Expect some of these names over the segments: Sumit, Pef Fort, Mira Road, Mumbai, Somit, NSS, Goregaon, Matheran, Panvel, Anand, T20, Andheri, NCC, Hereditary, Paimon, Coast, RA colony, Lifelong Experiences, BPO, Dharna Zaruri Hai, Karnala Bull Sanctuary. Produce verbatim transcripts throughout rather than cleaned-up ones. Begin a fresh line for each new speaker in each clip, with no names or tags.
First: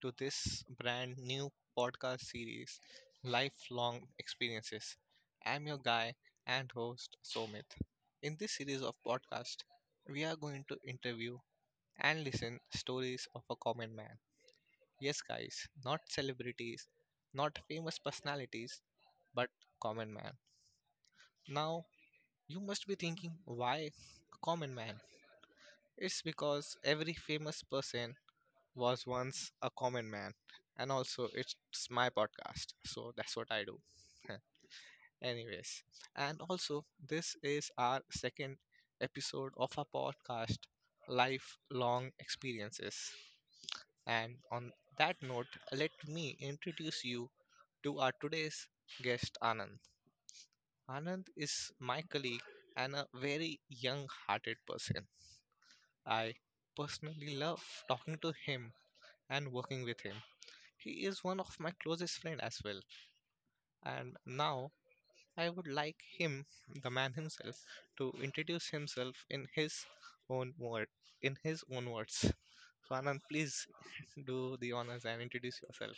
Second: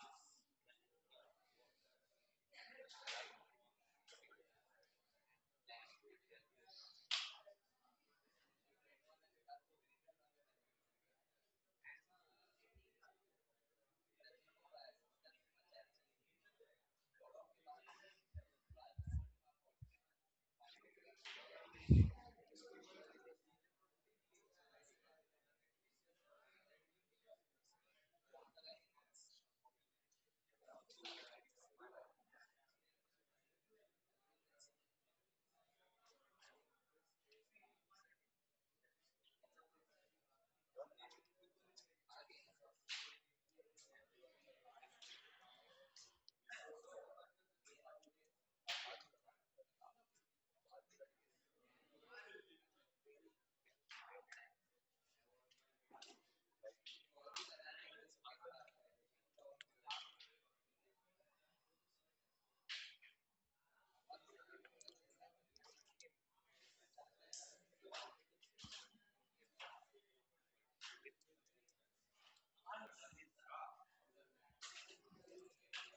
to this brand new podcast series, Lifelong Experiences. I'm your guy and host, Somit. In this series of podcast, we are going to interview and listen stories of a common man. Yes, guys, not celebrities, not famous personalities, but common man. Now, you must be thinking, why common man? It's because every famous person was once a common man. And also, it's my podcast. So that's what I do. Anyways, and also, this is our second episode of our podcast, Lifelong Experiences. And on that note, let me introduce you to our today's guest, Anand. Anand is my colleague and a very young hearted person. I personally love talking to him and working with him. He is one of my closest friend as well. And now I would like him, the man himself, to introduce himself in his own word, in his own words. So Anand, please do the honors and introduce yourself.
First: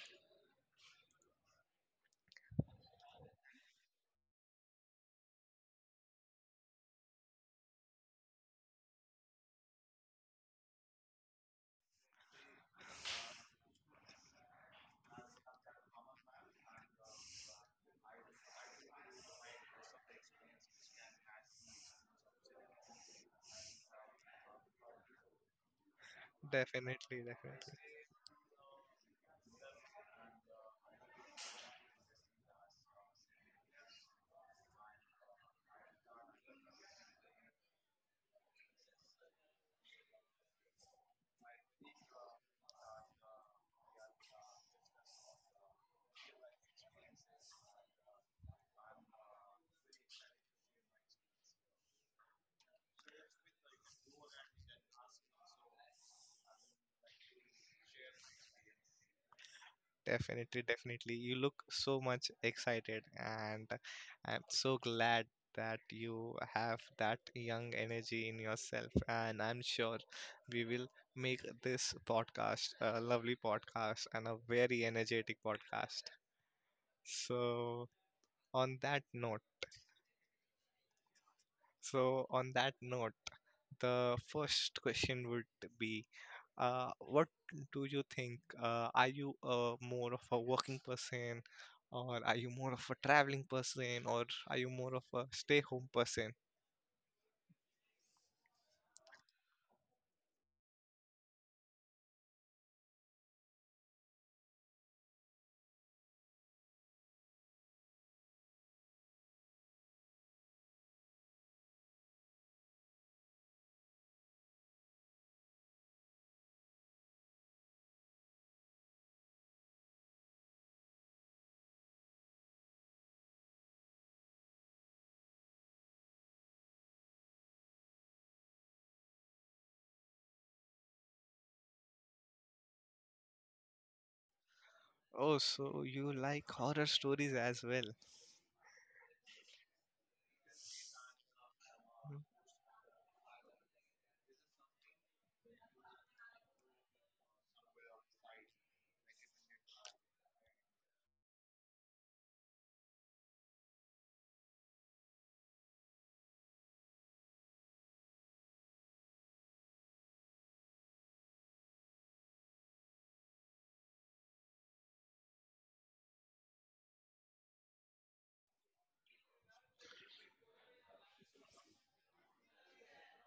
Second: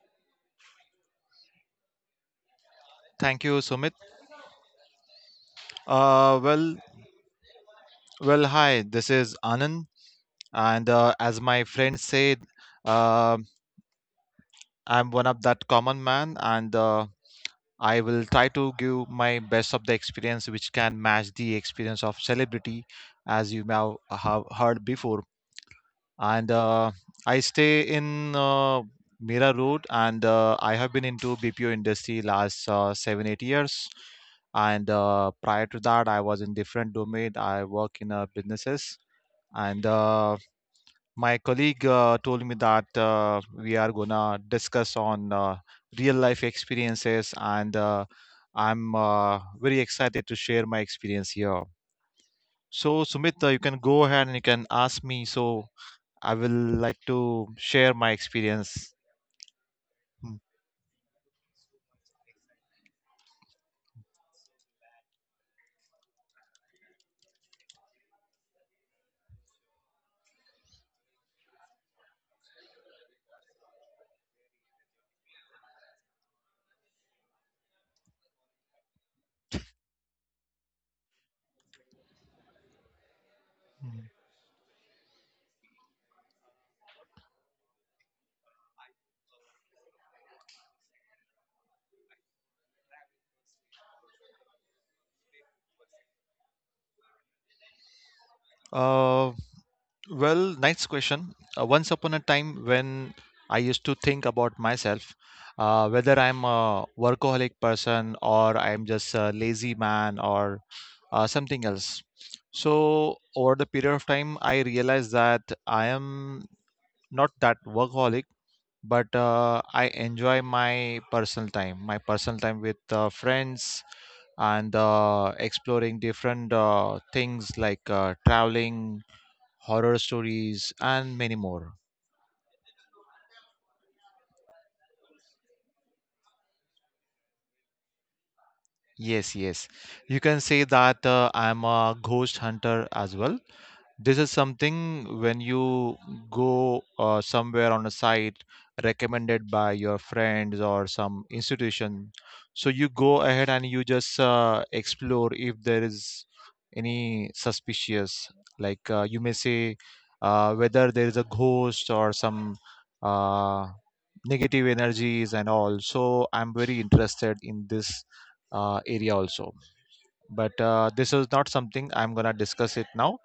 Thank you, Sumit. Uh, well, well, hi. This is Anand, and uh, as my friend said, uh, I'm one of that common man, and uh, I will try to give my best of the experience, which can match the experience of celebrity, as you may have have heard before. And uh,
Definitely,
I
definitely.
stay in uh, Mira Road, and uh, I have been into B P O industry last uh, seven eight years. And uh, prior to that, I was in different domain. I work in uh, businesses, and uh, my colleague uh, told me that uh, we are gonna discuss on uh, real life experiences, and uh, I'm uh, very excited to share my experience here. So Sumit, uh, you can go ahead and you can ask me. So I will like to share my experience. Hmm.
Definitely, definitely. You look so much excited, and I'm so glad that you have that young energy in yourself. And I'm sure we will make this podcast a lovely podcast and a very energetic podcast. So, on that note, so on that note, the first question would be uh, what do you think? Uh, are you uh, more of a working person, or are you more of a traveling person, or are you more of a stay home person?
Uh, well, next question. Uh, once upon a time when I used to think about myself, uh, whether I'm a workaholic person or I'm just a lazy man or uh, something else. So, over the period of time, I realized that I am not that workaholic, but uh, I enjoy my personal time, my personal time with uh, friends and uh, exploring different uh, things like uh, traveling, horror stories, and many more.
Oh, so you like horror stories as well.
Yes, yes. You can say that uh, I'm a ghost hunter as well. This is something when you go uh, somewhere on a site recommended by your friends or some institution, so you go ahead and you just uh, explore if there is any suspicious, like uh, you may say uh, whether there is a ghost or some uh, negative energies and all. So I'm very interested in this uh, area also, but uh, this is not something I'm gonna discuss it now.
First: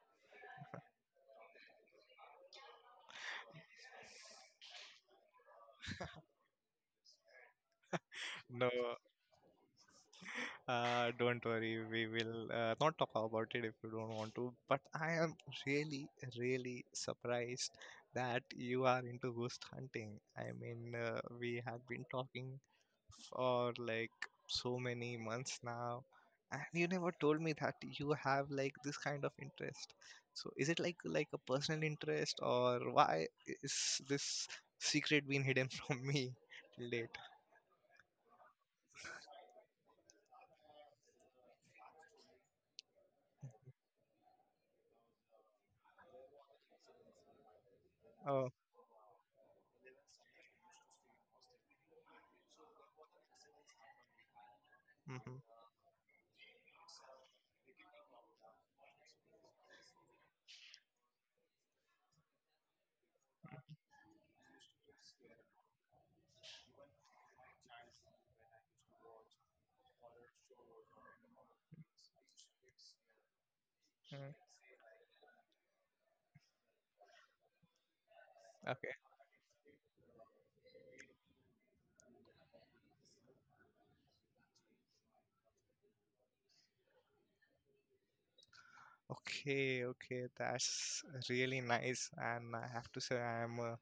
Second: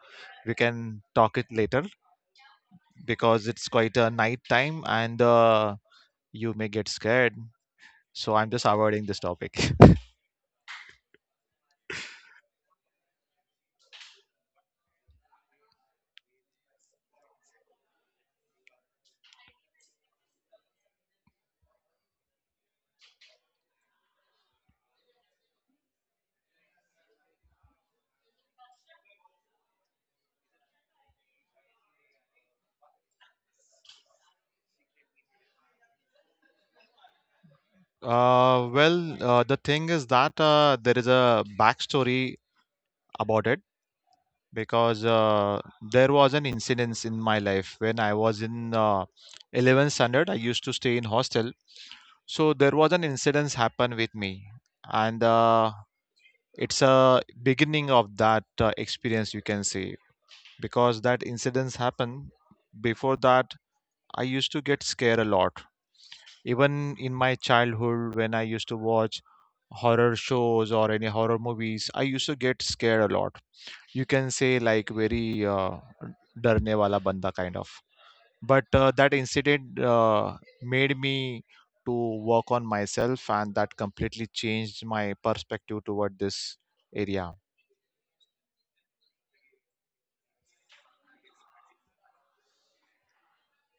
We can talk it later because it's quite a night time, and uh, you may get scared. So I'm just
No,
avoiding this topic.
uh, don't worry. We will uh, not talk about it if you don't want to. But I am really, really surprised that you are into ghost hunting. I mean, uh, we have been talking for like so many months now and you never told me that you have like this kind of interest, so is it like like a personal interest, or why is this secret being hidden from me till date?
Uh, well, uh, the thing is that uh, there is a backstory about it, because uh, there was an incidence in my life when I was
Oh.
in uh, eleventh standard. I used to stay in hostel, so there was an incidence happen with me, and
Mm-hmm.
uh, it's a beginning of that uh, experience, you can say. Because that incidents happen before that, I used to get scared a lot, even in my childhood. When I used to watch horror shows or any horror movies, I used to get scared a lot. You can
Mm.
say like very uh, darne wala banda kind of, but uh,
Okay.
that incident uh, made me to work on myself, and that completely changed my perspective toward this area.
Okay, okay, that's really nice, and I have to say I'm uh,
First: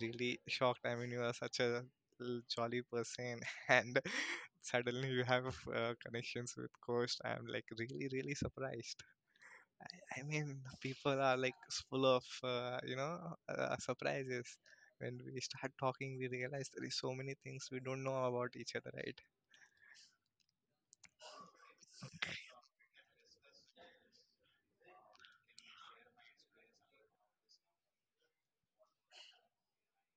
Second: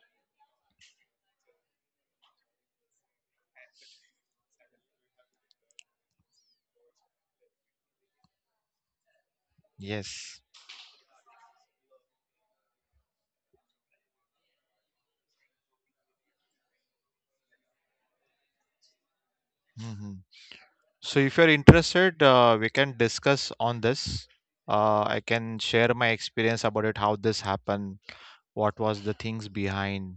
really shocked. I mean, you are such a l- jolly person, and suddenly you have uh, connections with Coast. I'm like really, really surprised. I
Yes.
mean, people are like full of uh, you know uh, surprises. When we start talking, we realize there is so many things we don't know about each other, right?
Mm-hmm. So if you're interested, uh, we can discuss on this. Uh, I can share my experience about it, how this happened, what was the things behind.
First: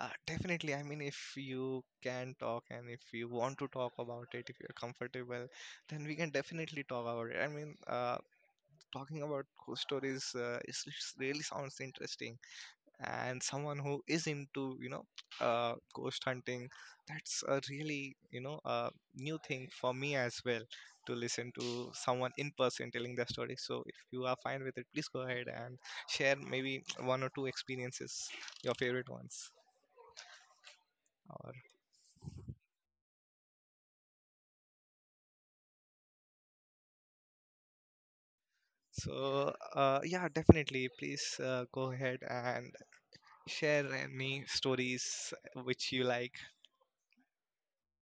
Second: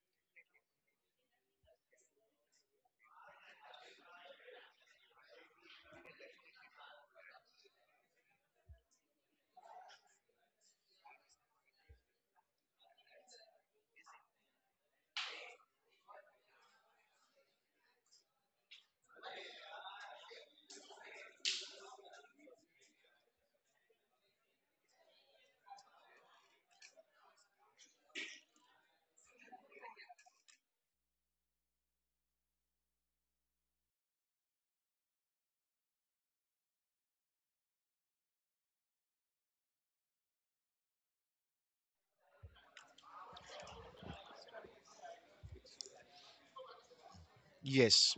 Uh, definitely. I mean, if you can talk and if you want to talk about it, if you're comfortable, then we can definitely talk about it. I mean, uh, talking about ghost stories uh, is, is really sounds interesting. And someone who is into, you know, uh, ghost hunting, that's a really, you know, uh, new thing for me as well to listen to someone in person telling their story. So if you are fine with it, please go ahead and share maybe one or two experiences, your favorite ones. Or. So, uh, yeah, definitely. Please uh, go ahead and share any stories which you like.
Yes.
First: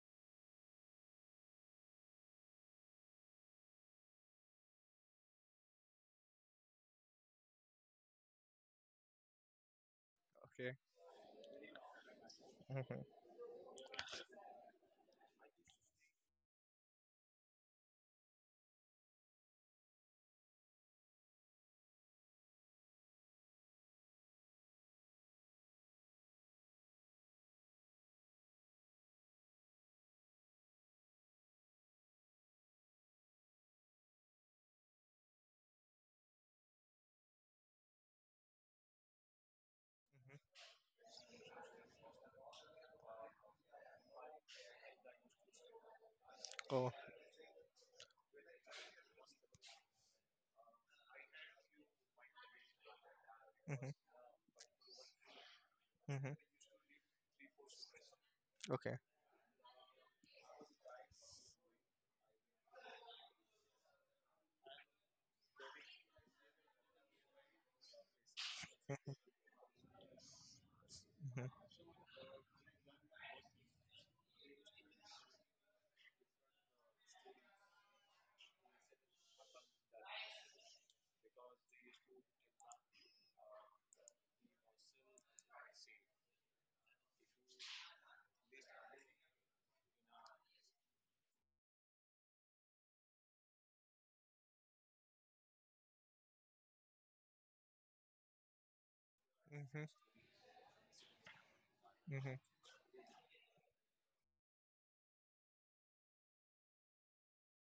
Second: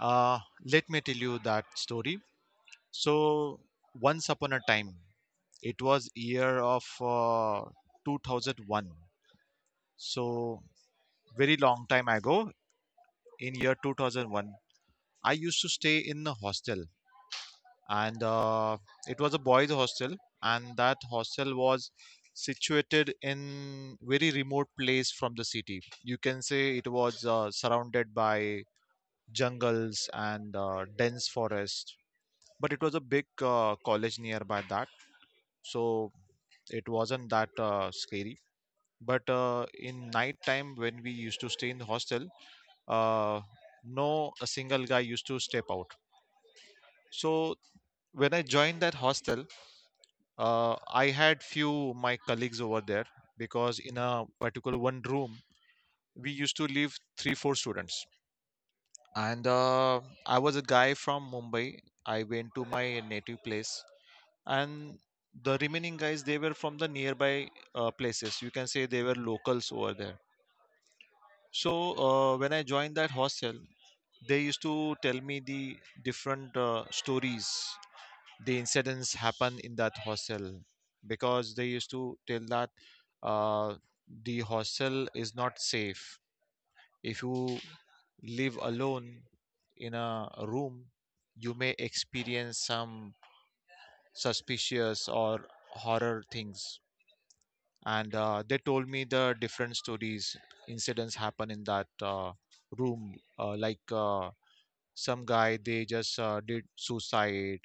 Uh, let me tell you that story. So, once upon a time, it was year of uh, two thousand one. So,
Okay.
very long time ago,
Hmm.
in year two thousand one, I used to stay in a hostel. And uh, it was a boys hostel, and that hostel was situated in very remote place from the city. You can say it was uh, surrounded by jungles and uh, dense forest, but it was a big uh, college nearby that. So it wasn't that uh, scary, but uh, in night time when we used to stay in the hostel, uh, no a single guy used to step out.
Oh.
So when I joined that hostel, uh, I had few my colleagues over there, because
Hmm.
in a particular one room, we
Hmm.
used to live three four students.
Okay.
And uh, I was a guy from Mumbai. I went to my native place, and the remaining guys, they were from the nearby uh, places. You can say they were locals over there.
Hmm.
So uh, when I joined that hostel, they used to tell me the different uh, stories, the incidents happen in that hostel, because they used to tell that uh, the hostel is not safe. If you live alone in a room, you may experience some suspicious or horror things. And uh, they told me the different
Hmm.
stories, incidents happen in that uh,
Hmm.
room, uh, like uh, some guy they just uh, did suicide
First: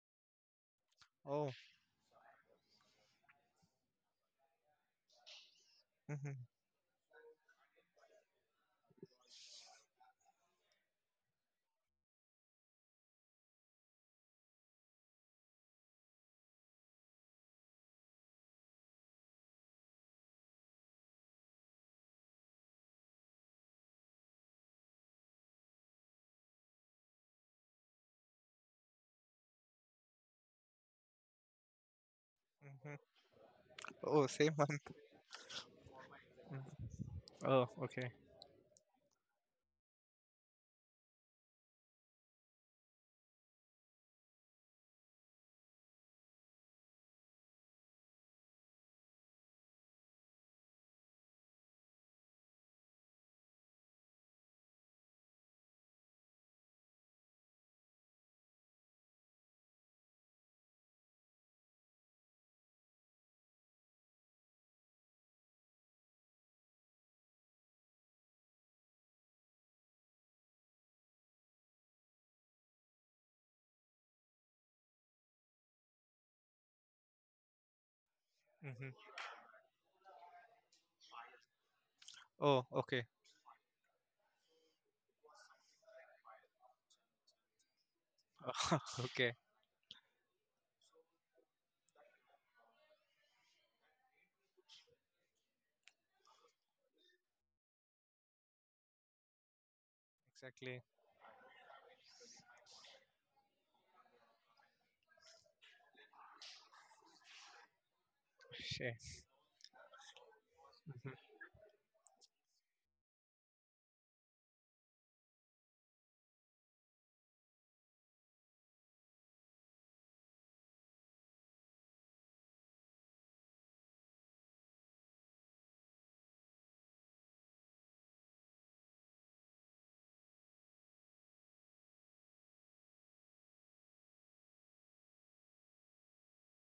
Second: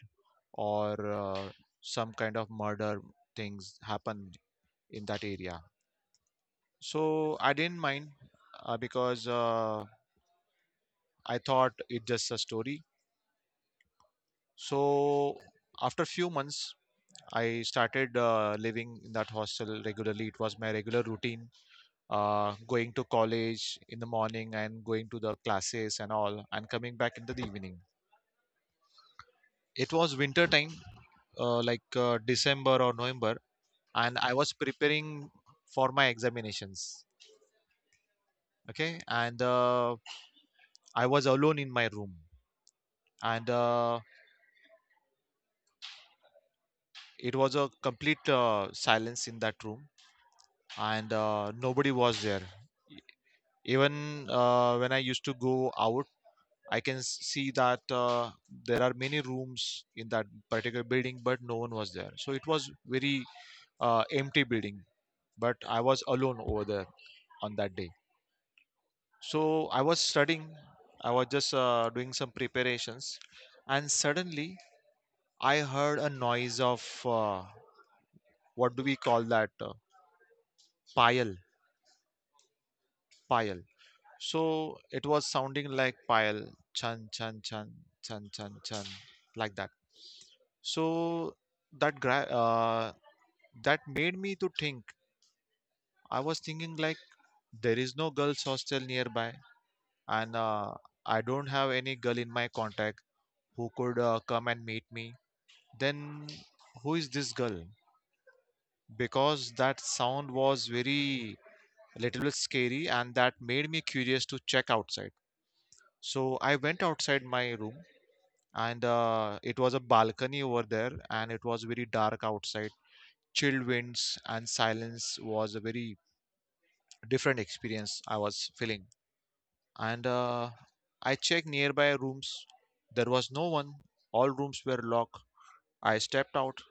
or uh,
Oh.
some kind of murder things happened in that area.
Hmm.
So I didn't mind uh, because uh, I thought it's just a story. So after few months, I started uh, living in that hostel regularly. It was my regular routine, uh, going to college in the morning and going to the classes and all, and coming back in the evening. It was winter time, uh, like uh, December or
Hmm.
November, and
Oh,
I was
same month.
preparing for my examinations.
Oh, okay.
Okay. And uh, I was alone in my room, and uh, it was a complete uh, silence in that room, and uh, nobody was there. E- Even uh, when I used to go out, I can s- see that uh, there are many rooms in that particular building, but no one was there. So it was very uh, empty building, but I was alone over there on that day. So I was studying, I was just uh, doing some preparations, and suddenly I heard a noise of uh, what do we
Hmm.
call that? Uh, payal,
Oh, okay.
payal. So it was sounding like payal, chan, chan, chan, chan, chan, chan,
Okay.
like that. So that gra- uh, that made me to think. I was thinking like there is no girls hostel nearby, and uh,
Exactly.
I don't have any girl in my contact who could uh, come and meet me. Then, who is this girl?
Shit.
Because that sound was
Hmm.
very little bit scary, and that made me curious to check outside. So I went outside my room, and uh, it was a balcony over there, and it was very dark outside. Chilled winds and silence was a very different experience I was feeling. And uh, I checked nearby rooms. There was no one. All rooms were locked. I stepped out,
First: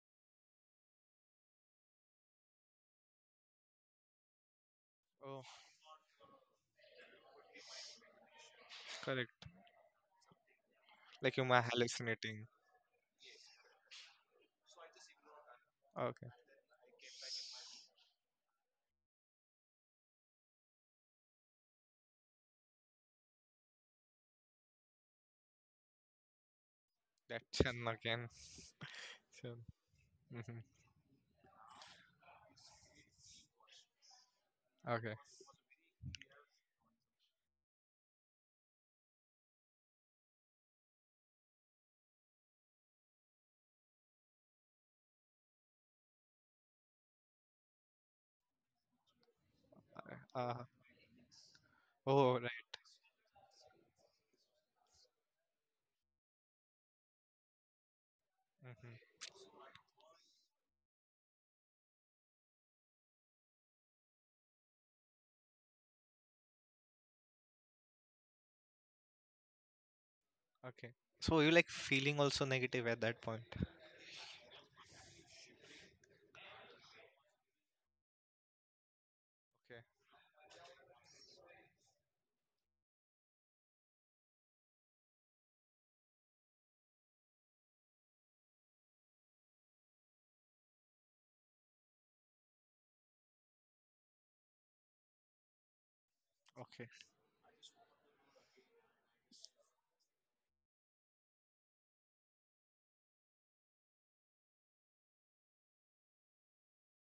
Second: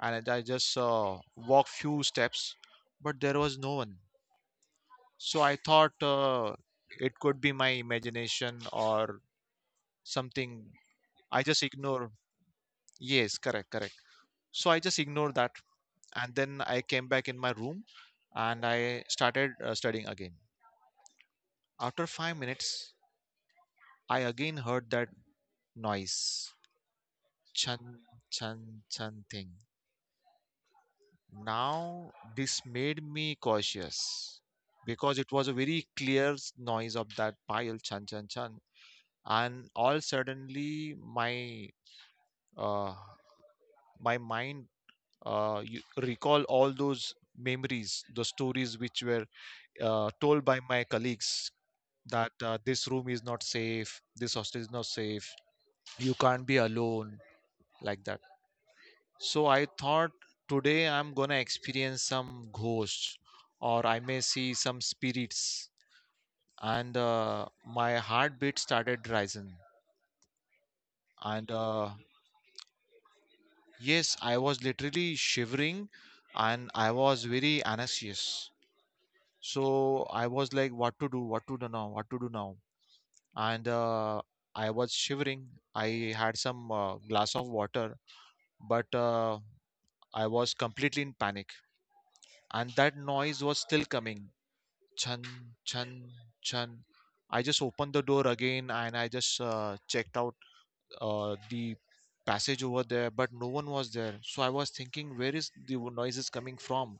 and I just uh, walked few steps, but there was no one. So
Oh,
I thought uh, it could be my imagination or
correct.
something.
Like
I
you might
just ignored.
hallucinating.
Yes, correct, correct. So I just ignored that,
Okay.
and then I came back in my room, and I started uh, studying again. After five minutes, I again heard that noise,
That
chan
Chan again.
chan chan thing.
So. Hmm.
Now, this made me cautious
Okay.
because it was a very clear s- noise of that pile chan chan chan, and all suddenly my uh, my mind, uh, you recall all those memories, the stories which were uh, told
Uh,
by my colleagues that
oh,
uh,
right.
this room is not safe, this hostel is not safe, you can't be alone, like that.
Hmm.
So I thought today I'm gonna experience some ghosts, or I may see some spirits. And uh, my heartbeat started rising.
Okay. So you
And
like
uh,
feeling also negative at that point.
yes, I was literally shivering, and I was very anxious. So I was like, what to do, what to do now, what to do now. And uh, I was shivering. I had some uh, glass of water, but uh, I was completely in panic. And that noise was still coming, chun, chun,
Okay.
chun. I just opened the door again, and I just uh, checked out uh, the passage over there, but no one was there. So I was thinking, where is the wo- noise is coming from?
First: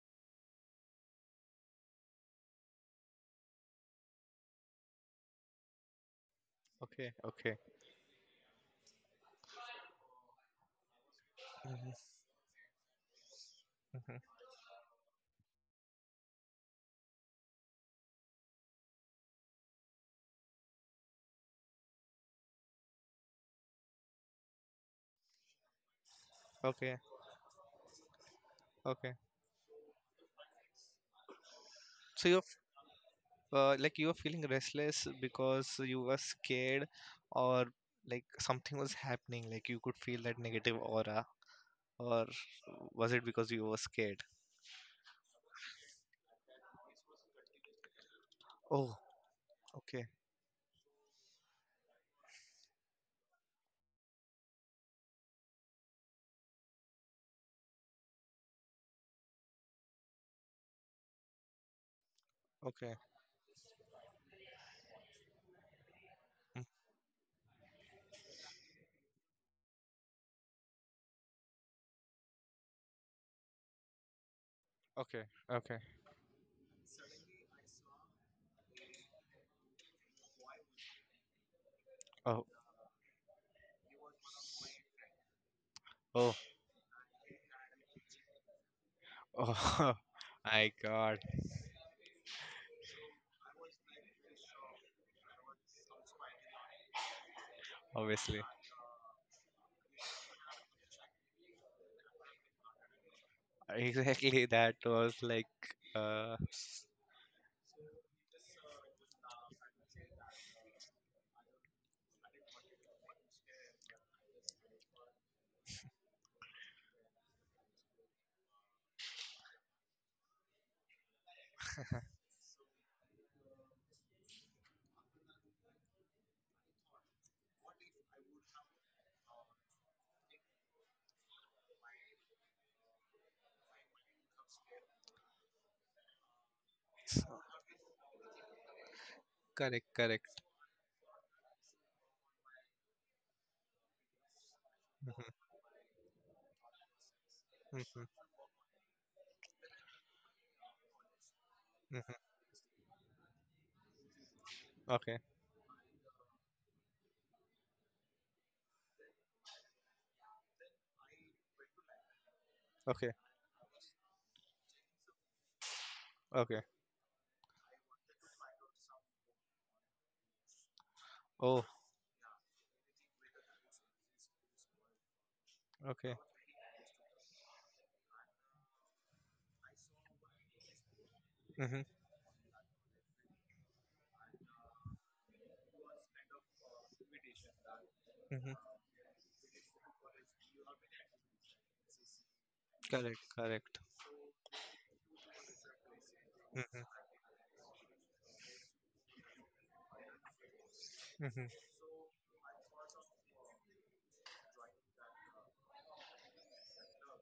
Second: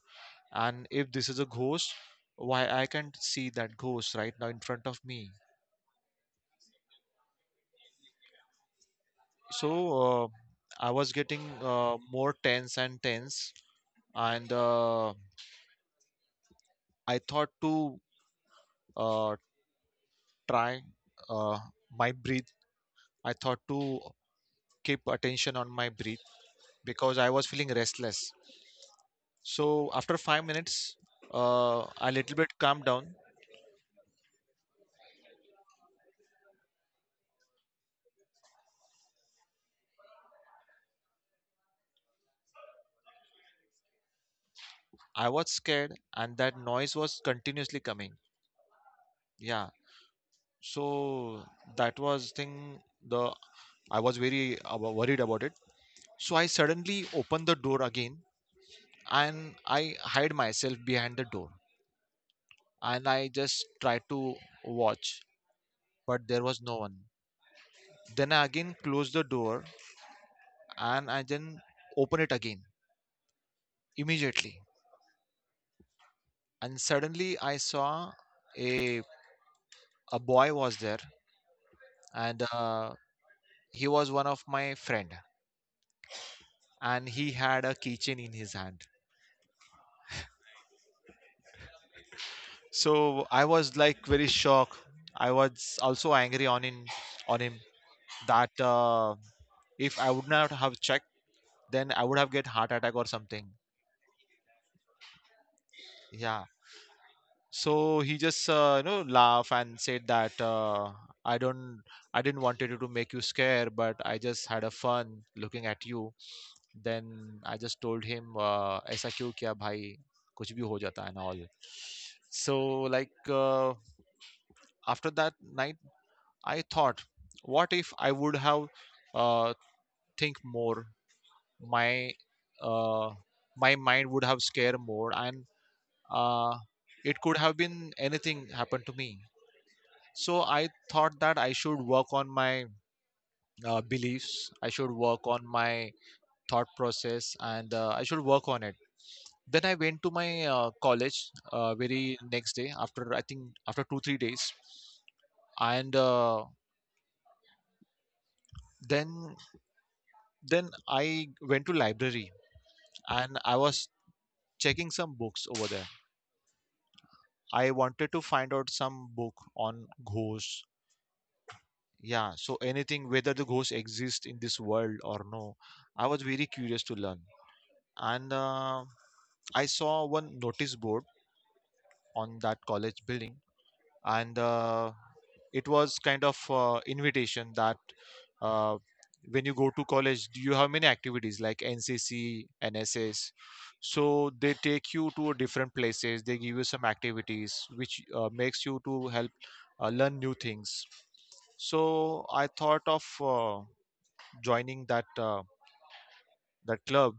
And if this is a ghost, why I can't see that ghost right now in front of me?
Okay. Okay.
So uh, I was getting
Mhm,
uh, more tense and tense,
mhm.
and uh, I thought to uh, try uh, my breath. I thought to keep attention on my breath
Okay.
because I was feeling restless.
Okay.
So after five minutes, uh, a
So
little
you're f-
bit calmed down.
uh, like you were feeling restless because you were scared, or like something was happening. Like you could feel that negative aura, or was it because you were scared?
I was scared, and that noise was continuously coming.
Oh.
Yeah,
Okay.
so that was thing. The I was very abo- worried about it. So I suddenly opened the door again, and I hide myself behind the door,
Okay.
and I just tried to watch, but there was no one. Then I again close the door, and I then open it again immediately,
Okay. Okay.
and suddenly I saw a a boy was there.
Oh.
And uh, he was one of my friend,
Oh.
and he had a keychain in his hand.
Oh. My God.
So I was like very shocked. I was also angry on him on him
Obviously.
that uh, If I would not have checked, then I would have get heart attack or something.
Exactly. That was like. Uh,
Yeah. So he just uh, you know laugh and said that uh, i don't i didn't wanted to make you scare, but I just had a fun looking at you. Then I just told him, uh, ऐसा क्यों किया भाई कुछ भी हो जाता है and all. So like uh, after that night, I thought, what if I would have uh, think more? My uh, my mind would have scared more, and uh, it could have been anything happened to me.
Correct, correct.
So I thought that I should work on my uh, beliefs. I should work
Mhm,
on my thought process, and uh, I
mhm,
should work on it. Then I went to my uh, college uh, very
mhm.
next day, after I think after two three days.
Okay,
And uh, then then i went to library,
okay,
and I was checking some books over there.
okay.
I wanted to find out some book on ghosts.
Oh,
Yeah, so anything, whether the ghosts exist in this world or no. I
okay.
was very curious to learn, and uh, I saw one notice board
Mm-hmm,
on that college building. And uh, it was kind of uh, invitation that
mm-hmm.
uh, when you go to college, do you have many activities like NCC,
Correct,
NSS?
correct.
So they take you to different places, they give you
Mm-hmm,
some activities which uh, makes you to help uh, learn new things.
mm-hmm,
So I thought of uh, joining that uh, that club,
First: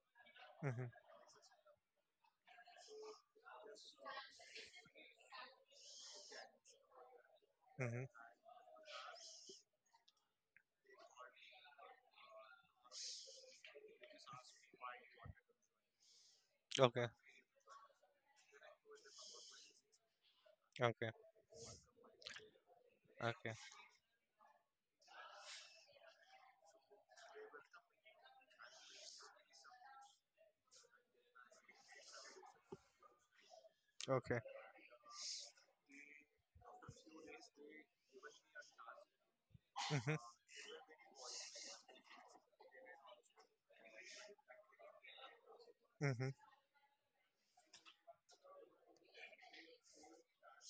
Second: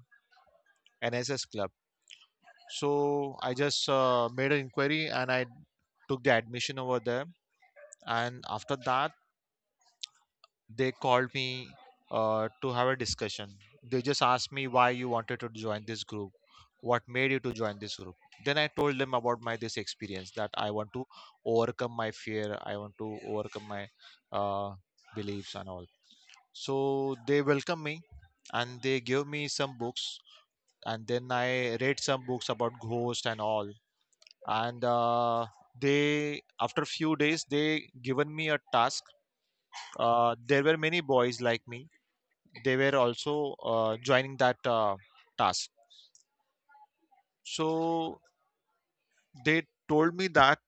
mm-hmm,
NSS club. So I just uh, made an inquiry, and I took the admission over there.
mm-hmm.
And after that, they called me uh, to have a discussion. They just asked me, why you wanted to join this group, what
Okay,
made you to join this group? Then I told them about my this experience, that I want to
okay,
overcome my fear, I want to
okay,
overcome my uh, beliefs and all. So they welcomed me, and they gave me some books, and then I read some books about ghost and all.
okay.
And uh, they, after few days, they given me a task.
Mm-hmm,
Uh, there were many boys like me, they were also uh, joining that uh, task.
mm-hmm,
So they told me that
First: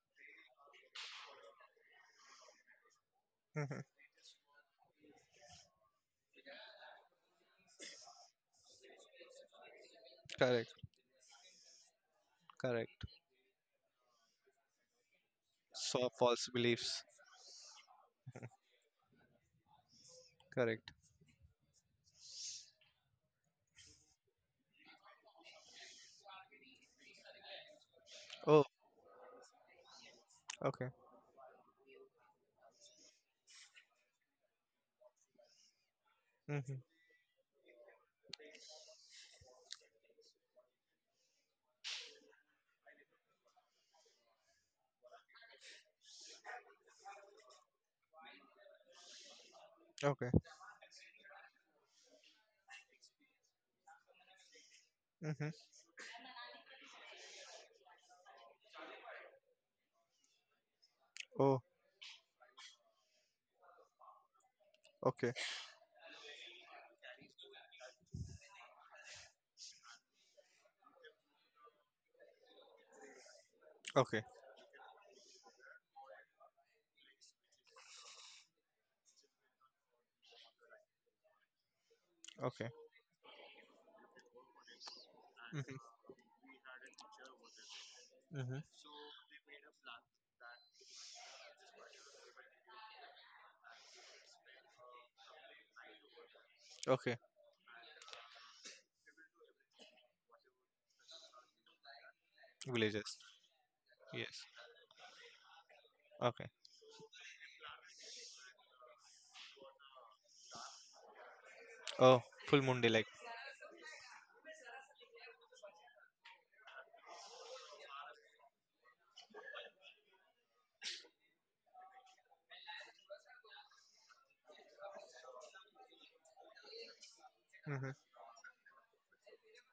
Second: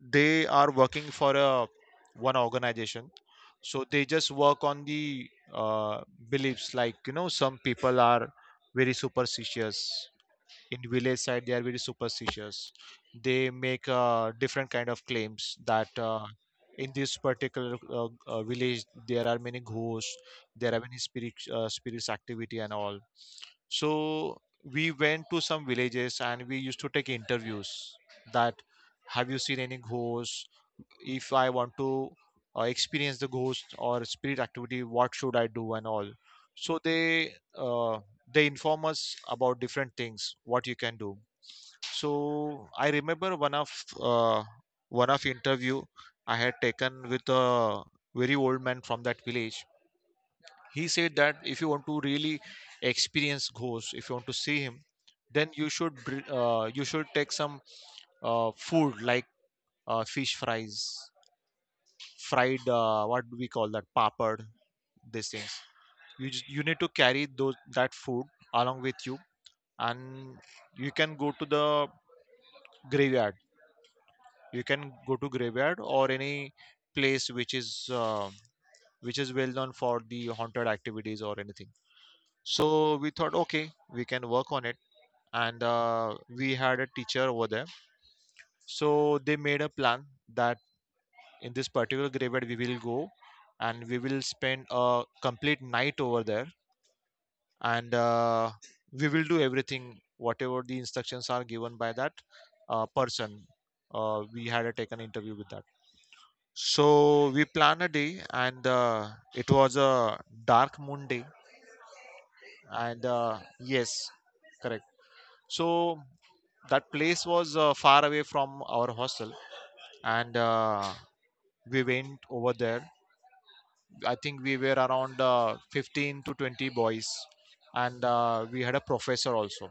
they are working for a one organization.
mm-hmm.
So they just work on the uh, beliefs, like, you know, some people are very superstitious.
Correct,
In village side, they are very superstitious,
correct.
they make uh, different kind of claims that
So
uh,
false
in
beliefs.
this particular uh, uh, village there are many ghosts, there are
Correct.
many spirit uh, spirits activity and all. So we went to some villages, and we used to take interviews, that
Oh,
have you seen any ghosts?
okay.
If I want to uh, experience the ghost or spirit activity, what should I do and all.
Mm-hmm,
So they uh, they inform us about different things, what you can do. So I remember one of uh, one of interview I had taken with a very old man from that village.
okay.
He said that if you want to really experience ghost, if you want to see him,
Mm-hmm.
then you should br- uh, you should take some uh, food like uh, fish fries,
Oh,
fried uh, what do we call that, papad, these
okay,
things. You just, you need to carry those that food along with you, and you can go to the graveyard.
okay,
You can go to graveyard or any place which is uh, which is well known for the haunted activities or anything.
okay.
So we thought, okay, we can work on it. And
Mm-hmm,
uh, we had a teacher over there.
mm-hmm.
So they made a plan that in this particular graveyard we will go, and we will spend a complete night over there.
Okay.
And uh, we will do everything whatever the instructions are given by that uh,
Villages.
person uh,
Yes.
we had a taken interview with that.
Okay.
So we planned a day. And uh, it was a dark moon day.
Oh, full moon daylight.
And uh, yes, correct. So that place was uh, far away from our hostel. And uh, we went over there. I think we were around uh, fifteen to twenty boys.
Mm-hmm.
And uh, we had a professor also.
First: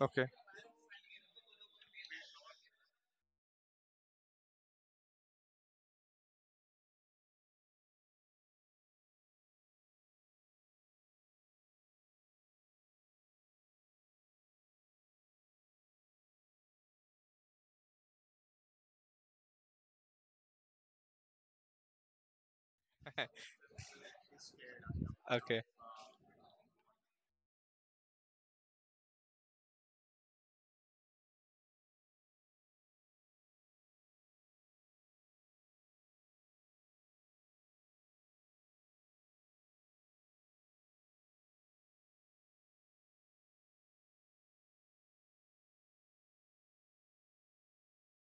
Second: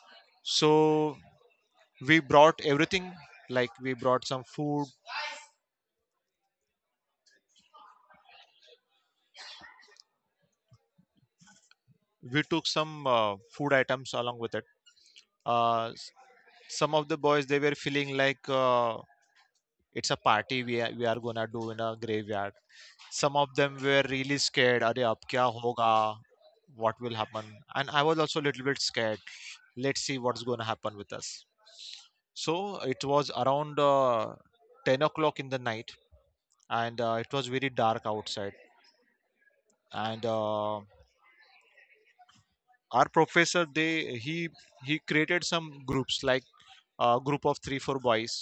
Okay.
So we brought everything, like we brought some food, we took some uh, food items along with it. uh, s- some of the boys, they were feeling like uh, it's a party we are, we are gonna do in a graveyard. Some of them were really scared, Are ab kya
Okay.
hoga? What will happen? And I was also a little bit scared, let's see what's gonna happen with us. So it was around uh, ten o'clock in the night. And uh, it was very dark outside. And uh, our professor they he he created some groups, like a group of three four boys.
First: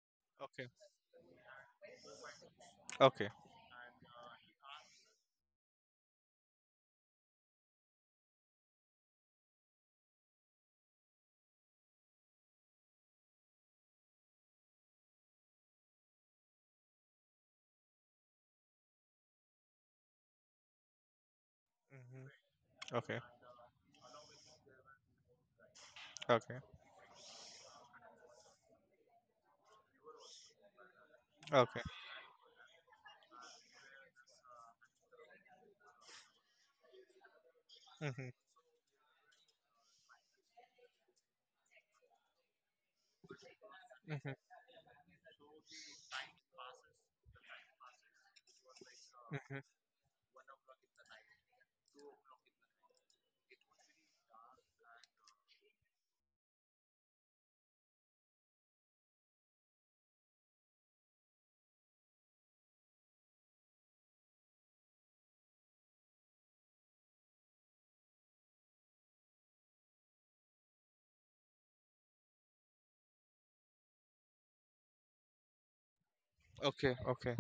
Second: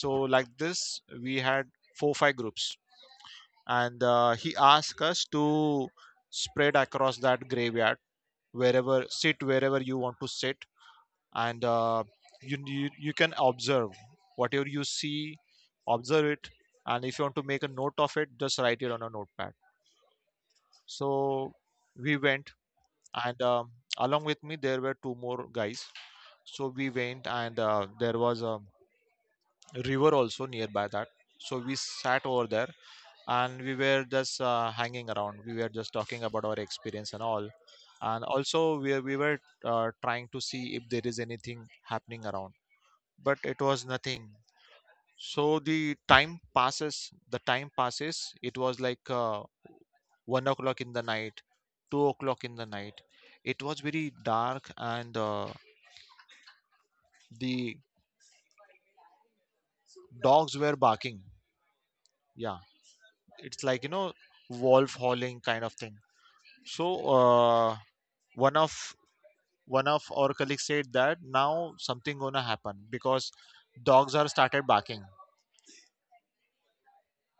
So like
Okay.
this, we had four five groups.
Okay.
And uh, he asked us to spread across that graveyard, wherever sit, wherever you want to sit. And uh, you, you you can observe whatever you see, observe it. And if you want to make a note of it, just write it on a notepad. So we
Mhm.
went.
Okay.
And um, along with me, there were two more guys.
Okay.
So we went. And uh, there was a river also nearby that. So we
Okay.
sat over there. And we were just uh, hanging around, we were just talking about our experience and all. And
Mhm.
also we, we were uh, trying to see if there is anything happening around, but it was nothing.
Mhm.
So the time passes the time passes it was like uh,
Mhm.
one o'clock in the night, two o'clock in the night. It was very dark. And uh, the dogs were barking. Yeah, it's like, you know, wolf howling kind of thing. So uh, one of one of our colleagues said that now something gonna happen, because dogs are started barking,
Okay. Okay.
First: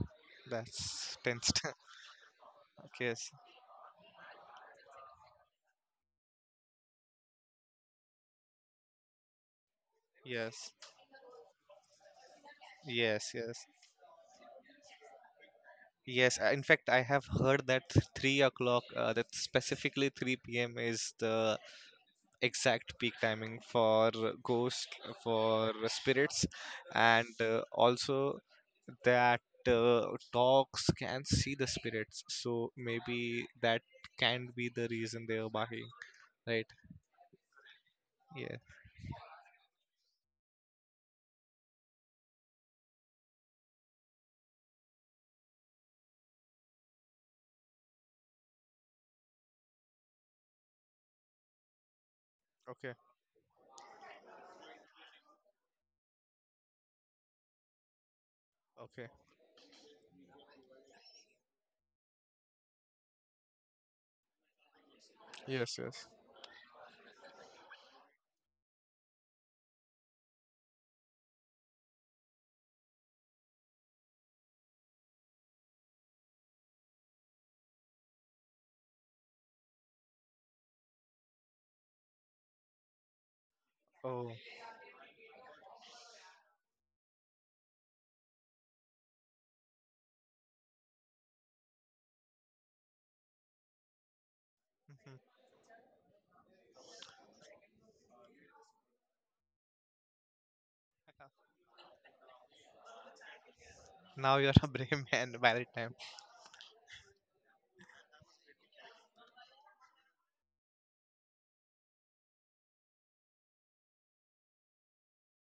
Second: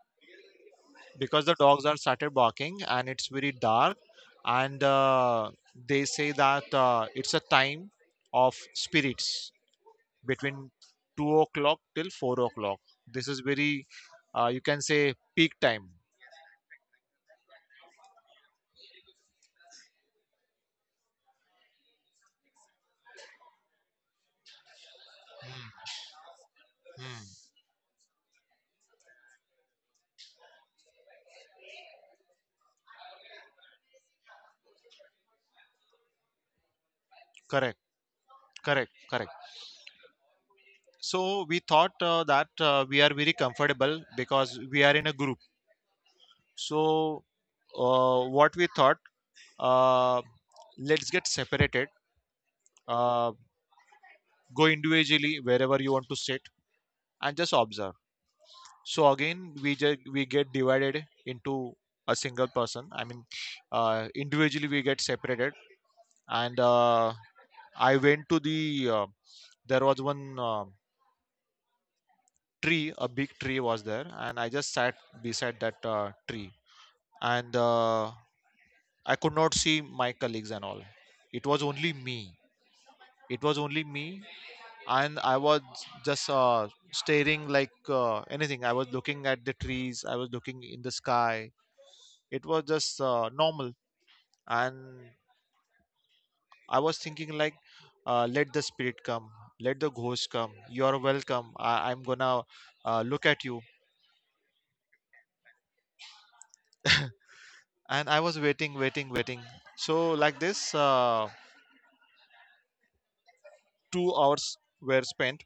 That's
because the
tensed.
dogs are started barking and it's
Yes.
very dark. And uh, they say that uh, it's a time of spirits between
Yes.
two o'clock till four o'clock, this
Yes.
is
Yes.
very uh, you can say peak time.
Yes. uh, In fact, I have heard that three o'clock. Uh, that specifically three p m is the exact peak timing for ghost for spirits, and uh, also that uh, dogs can see the spirits. So maybe that can be the reason they are barking. Right.
Correct,
Yes.
correct, correct. So we thought uh, that uh, we are very comfortable because we are in a group. So uh, what we thought, uh, let's get separated,
Okay.
uh, go individually wherever you want to sit and just observe.
Okay.
So again, we just we get divided into a single person, I mean, uh, individually we get separated.
Yes. Yes.
And uh, I went to the uh, there was one uh, tree, a big tree was there, and I just sat beside that uh, tree. And uh, I could not see my colleagues and all. It was only me it was only me
Oh.
And I was just uh, staring like uh, anything, I was looking at the trees, I was looking in the sky. It was just uh, normal. And
Mhm.
I was thinking like, uh, let the spirit come, let the ghost come, you're welcome, I- I'm gonna uh, look at you.
Now you're a brave man by the time.
And I was waiting waiting waiting so like this, uh, two hours were spent.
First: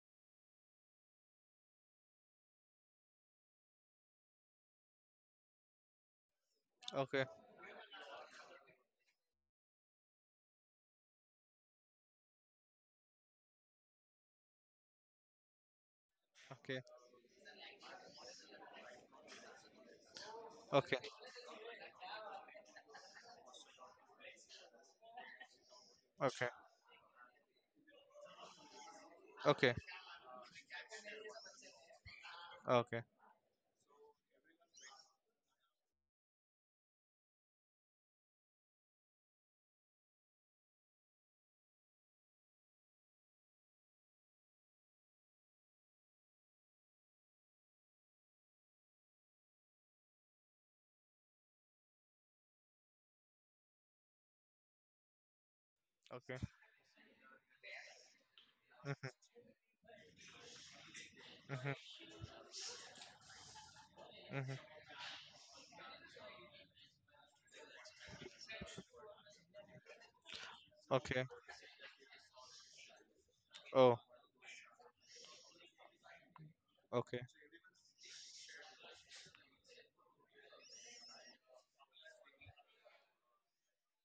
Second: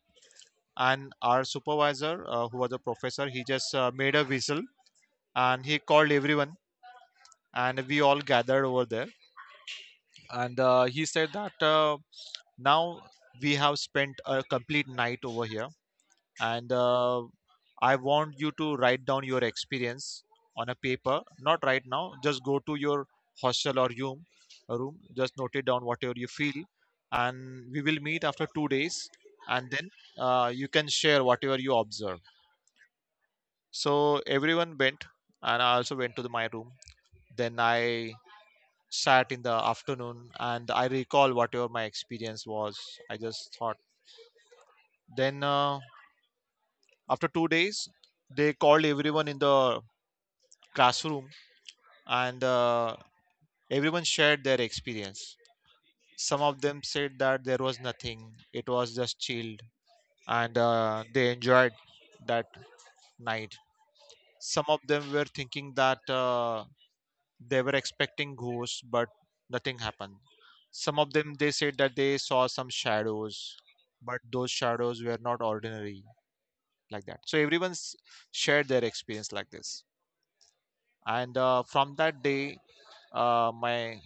And our supervisor, uh, who was a professor, he just uh, made a whistle, and he called everyone.
Okay.
And we all gathered over there. And uh, he said that uh, now we have spent a complete night over here. And
Okay.
uh, I want you to write down your experience on a
Okay.
paper, not right now, just go to your hostel or room room just note it down whatever you
Okay.
feel. And we will meet after two days, and
Okay.
then uh, you can share whatever you observe.
Okay.
So everyone went, and I also went to the, my room. Then I sat in the afternoon, and I recall whatever my experience was. I just thought. Then uh, after two days, they called everyone in the classroom, and uh, everyone shared their experience.
Okay.
Some of them said that there was nothing, it was
Mhm,
just chilled, and uh, they enjoyed
mhm,
that night.
mhm.
Some of them were thinking that. Uh, they were expecting ghosts but nothing happened. Some of
Okay.
them, they said that they saw some shadows,
Oh.
but those shadows were not ordinary like that.
Okay.
So everyone's shared their experience like this. And uh, from that day, uh, my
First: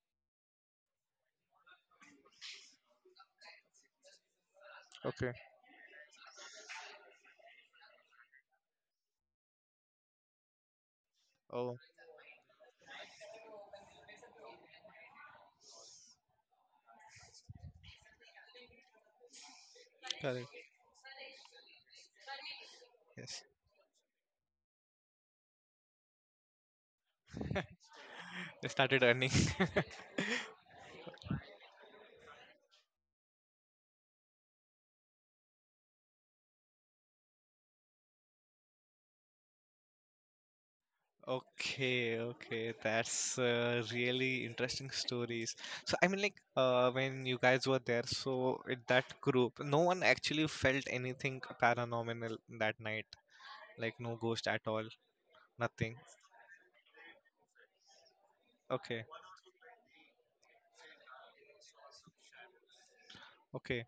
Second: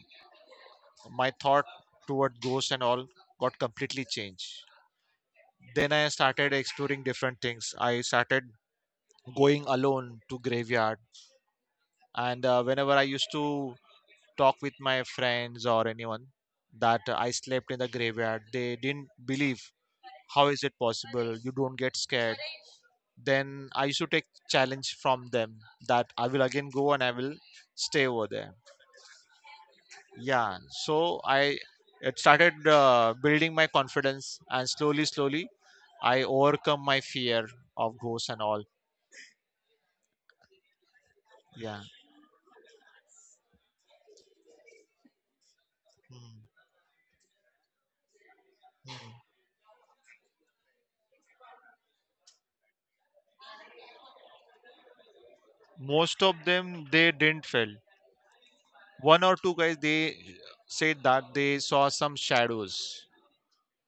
my thought toward ghosts and all got completely changed.
Okay.
Then I started exploring different things, I started going alone to graveyard.
Oh.
And uh, whenever I used to talk with my friends or anyone that I slept in the graveyard, they didn't believe. How
Correct.
is it possible? You don't get scared.
Yes.
Then I used to take challenge from them that I will again go and I will stay over there.
They started earning.
Yeah. So I, it started uh, building my confidence, and slowly, slowly I overcome my fear of ghosts and all. Yeah.
Okay, okay, that's uh, really interesting stories. So I mean,
Mm.
like, uh, when you guys were there, so in that group, no one actually felt anything paranormal that night, like no ghost at all, nothing.
Most of them, they didn't feel.
Okay,
One or two guys, they said that they saw some shadows,
okay,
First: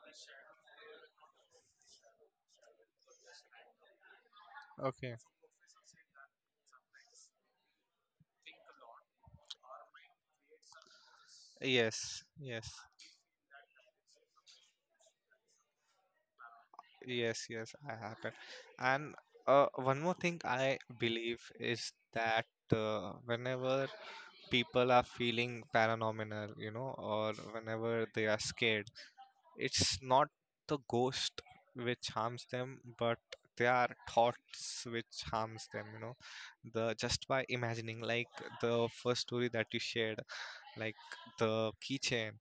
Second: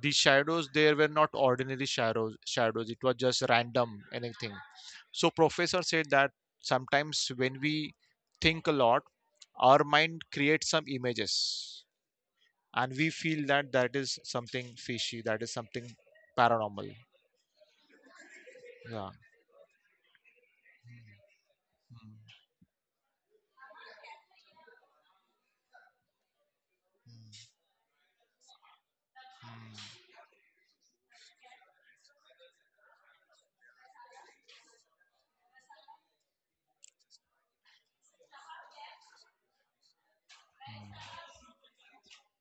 the shadows there were not ordinary shadows shadows it was just random anything.
okay.
So professor said that sometimes when we think a lot, our mind creates some images,
Yes, yes,
and we feel that that is something fishy, that is something paranormal.
yes, yes. I happen.
Yeah.
And uh, one more thing I believe is that uh, whenever people are feeling paranormal, you know, or whenever they are scared, it's not the ghost which harms them, but their thoughts which harms them. You know, the just by imagining, like the first story that you shared. Like the keychain.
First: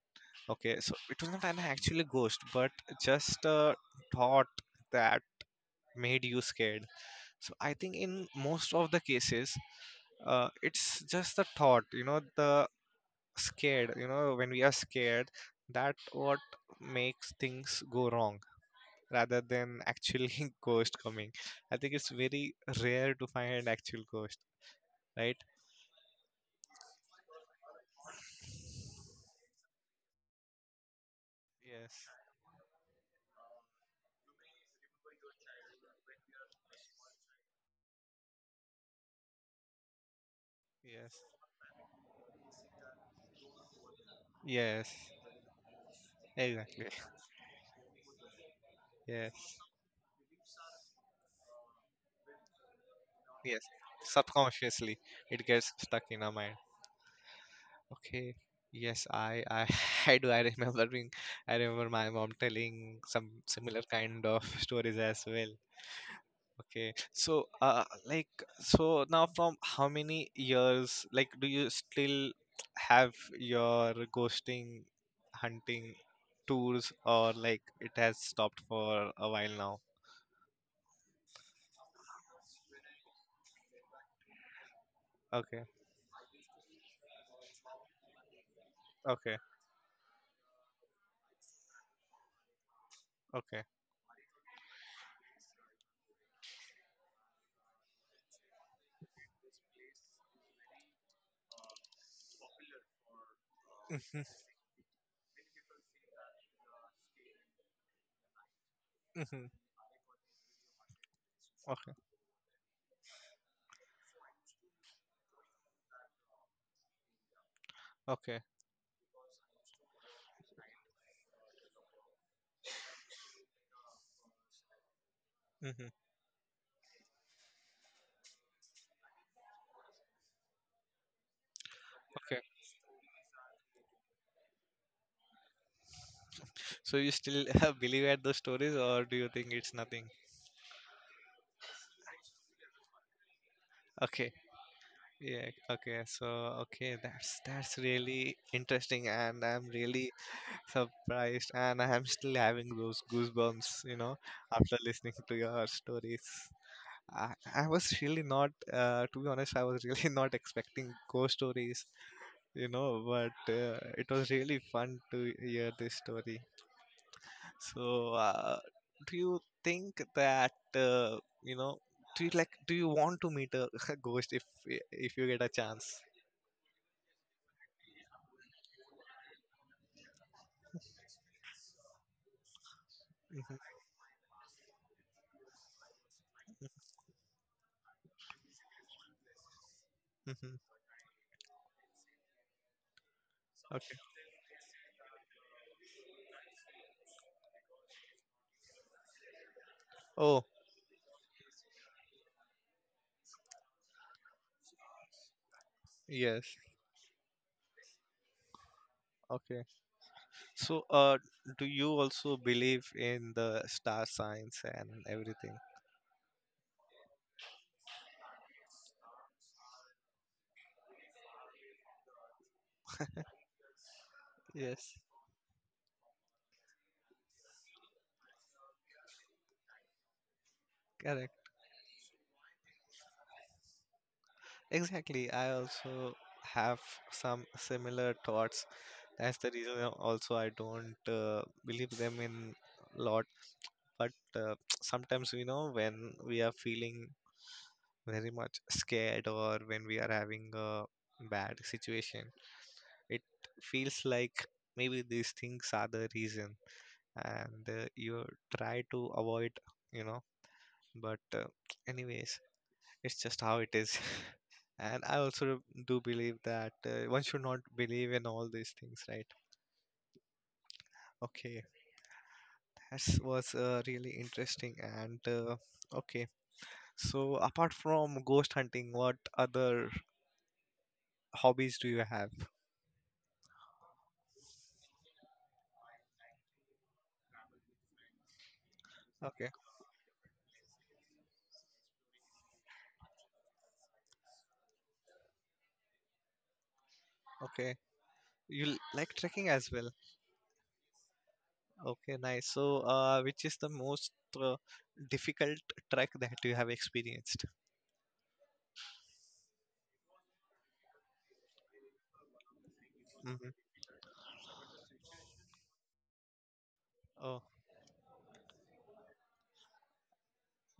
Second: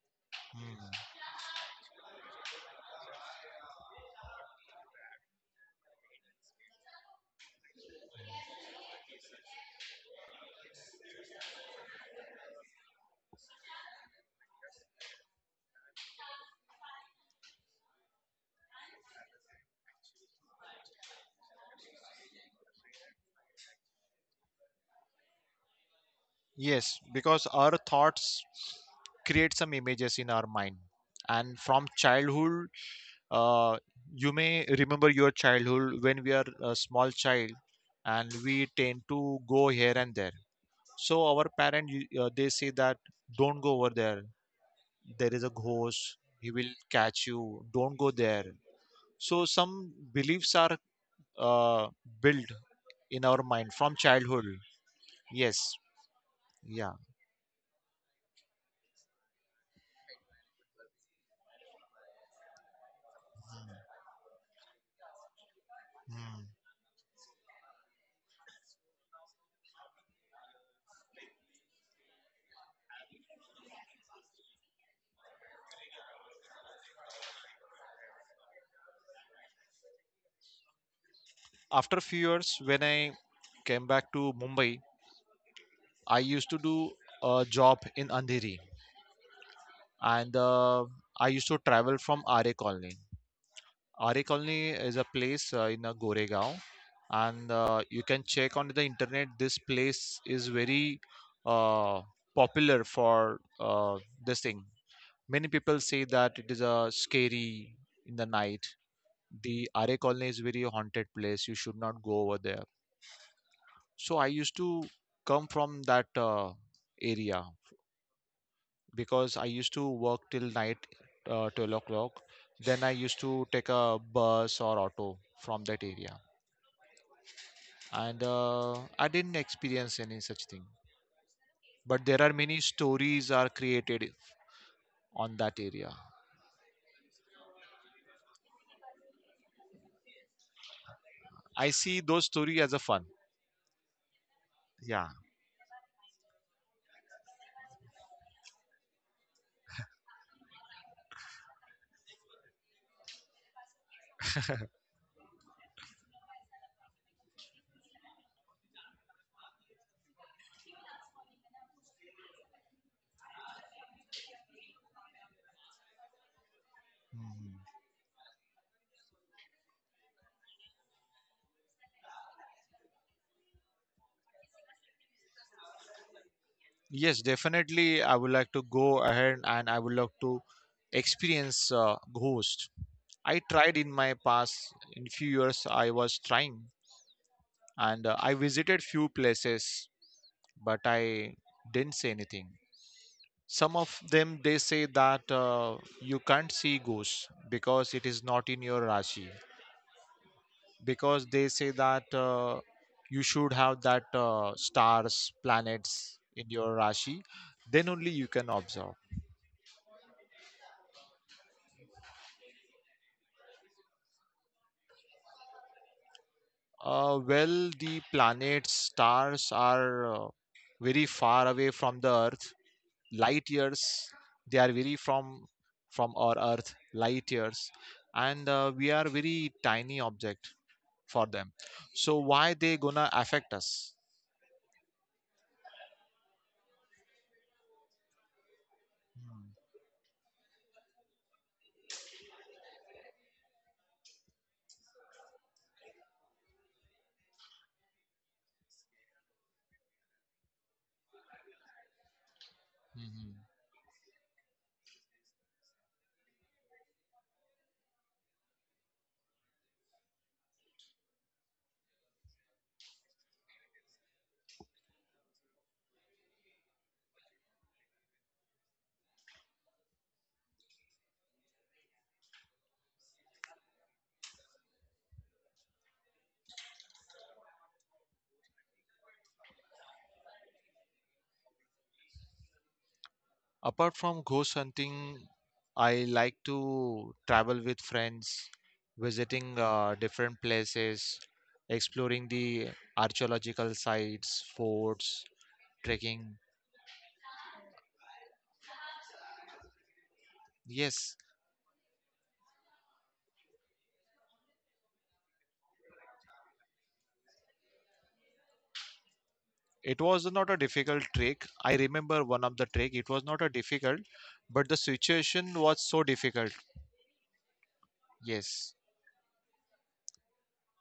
Okay, so it was not an actually ghost, but just a thought that made you scared. So I think in most of the cases, uh, it's just the thought, you know, the scared, you know, when we are scared, that what makes things go wrong rather than actually ghost coming. I think it's very rare to find an actual ghost, right?
Yes, because our thoughts create some images in our mind. And from
Yes,
childhood, uh, you may remember your childhood, when we are a small child and we tend to go here and there.
yes,
So our parent, you- uh, they say that don't go over there,
yes,
there is a ghost, he will
exactly.
catch you, don't go there. So
Yes.
some beliefs are uh, built in our
Yes,
mind from childhood.
subconsciously it
Yes.
gets stuck in our mind.
Yeah.
Okay, yes, I I I do. I remember being, I remember my mom telling some similar kind of stories as well.
Hmm.
Okay, so uh, like so now from how many years like do you still have your ghosting hunting tours, or like it has stopped for a while now?
After a few years when i came back to Mumbai,
Okay,
i used to do a job in Andheri,
okay,
and uh, i used to travel from Ra Colony.
okay.
Ra Colony is a place uh, in uh, Goregaon, and uh, you can check on the internet. This place is very uh, popular for uh, this thing. Many people say that it is a scary in the night.
Mhm,
The Ra Colony is very haunted place, you should
okay,
not go over there. So I used to come from that uh, area
okay,
because I used to work till night, uh, twelve o'clock. Then I used to take a bus or auto from that
mhm,
area, and uh, I didn't experience any such thing. But there are
okay.
many stories are created on that area.
So you still believe at those stories, or do you think it's nothing?
I see those stories as a fun.
Okay,
Yeah.
yeah, okay. So okay, that's that's really interesting, and I'm really surprised, and I'm still having those goosebumps, you know, after listening to your stories. I, I was really not, uh, to be honest, I was really not expecting ghost stories, you know, but uh, it was really fun to hear this story.
Mhm.
So, uh, do you think that uh, you know? Do you like? Do you want to meet a ghost if if you get a chance?
Yes, definitely. I would like to go ahead and I would like to experience uh, ghost. I tried
Hmm.
in my past in few years I was trying, and uh, I visited few places,
Hmm.
but I didn't say anything. Some
Okay.
of them they say that uh, you can't see ghosts because it is not in your Rashi,
Oh,
because they say that uh, you should have that uh, stars planets
yes.
in your Rashi, then only you can observe.
Okay. So, uh, do you also believe in the star signs and everything?
Uh, well, the planets stars are uh, very far away from the earth, light years. They are very
Yes.
from from our earth, light years, and uh, we are very tiny object for them,
Correct.
so why they gonna affect us?
Exactly. I also have some similar thoughts. That's the reason uh, also I don't uh, believe them in lot, but uh, sometimes you know when we are feeling very much scared, or when we are having a bad situation, it
Mhm.
feels like maybe these things are the reason, and uh, you try to avoid, you know but uh, anyways, it's just how it is. And I also do believe that uh, one should not believe in all these things, right? Okay, that was uh, really interesting, and uh, okay. So apart from ghost hunting, what other hobbies do you have?
Apart from ghost hunting, i like to travel with friends,
Okay,
visiting uh, different places, exploring the archaeological sites, forts, trekking.
okay. You l- like trekking as well.
Yes.
Okay, nice. So, uh, which is the most uh, difficult trek that you have experienced?
It was not a difficult trick. I remember one of the trick. It was not a
Hmm.
difficult, but the situation was so difficult.
Oh,
Yes.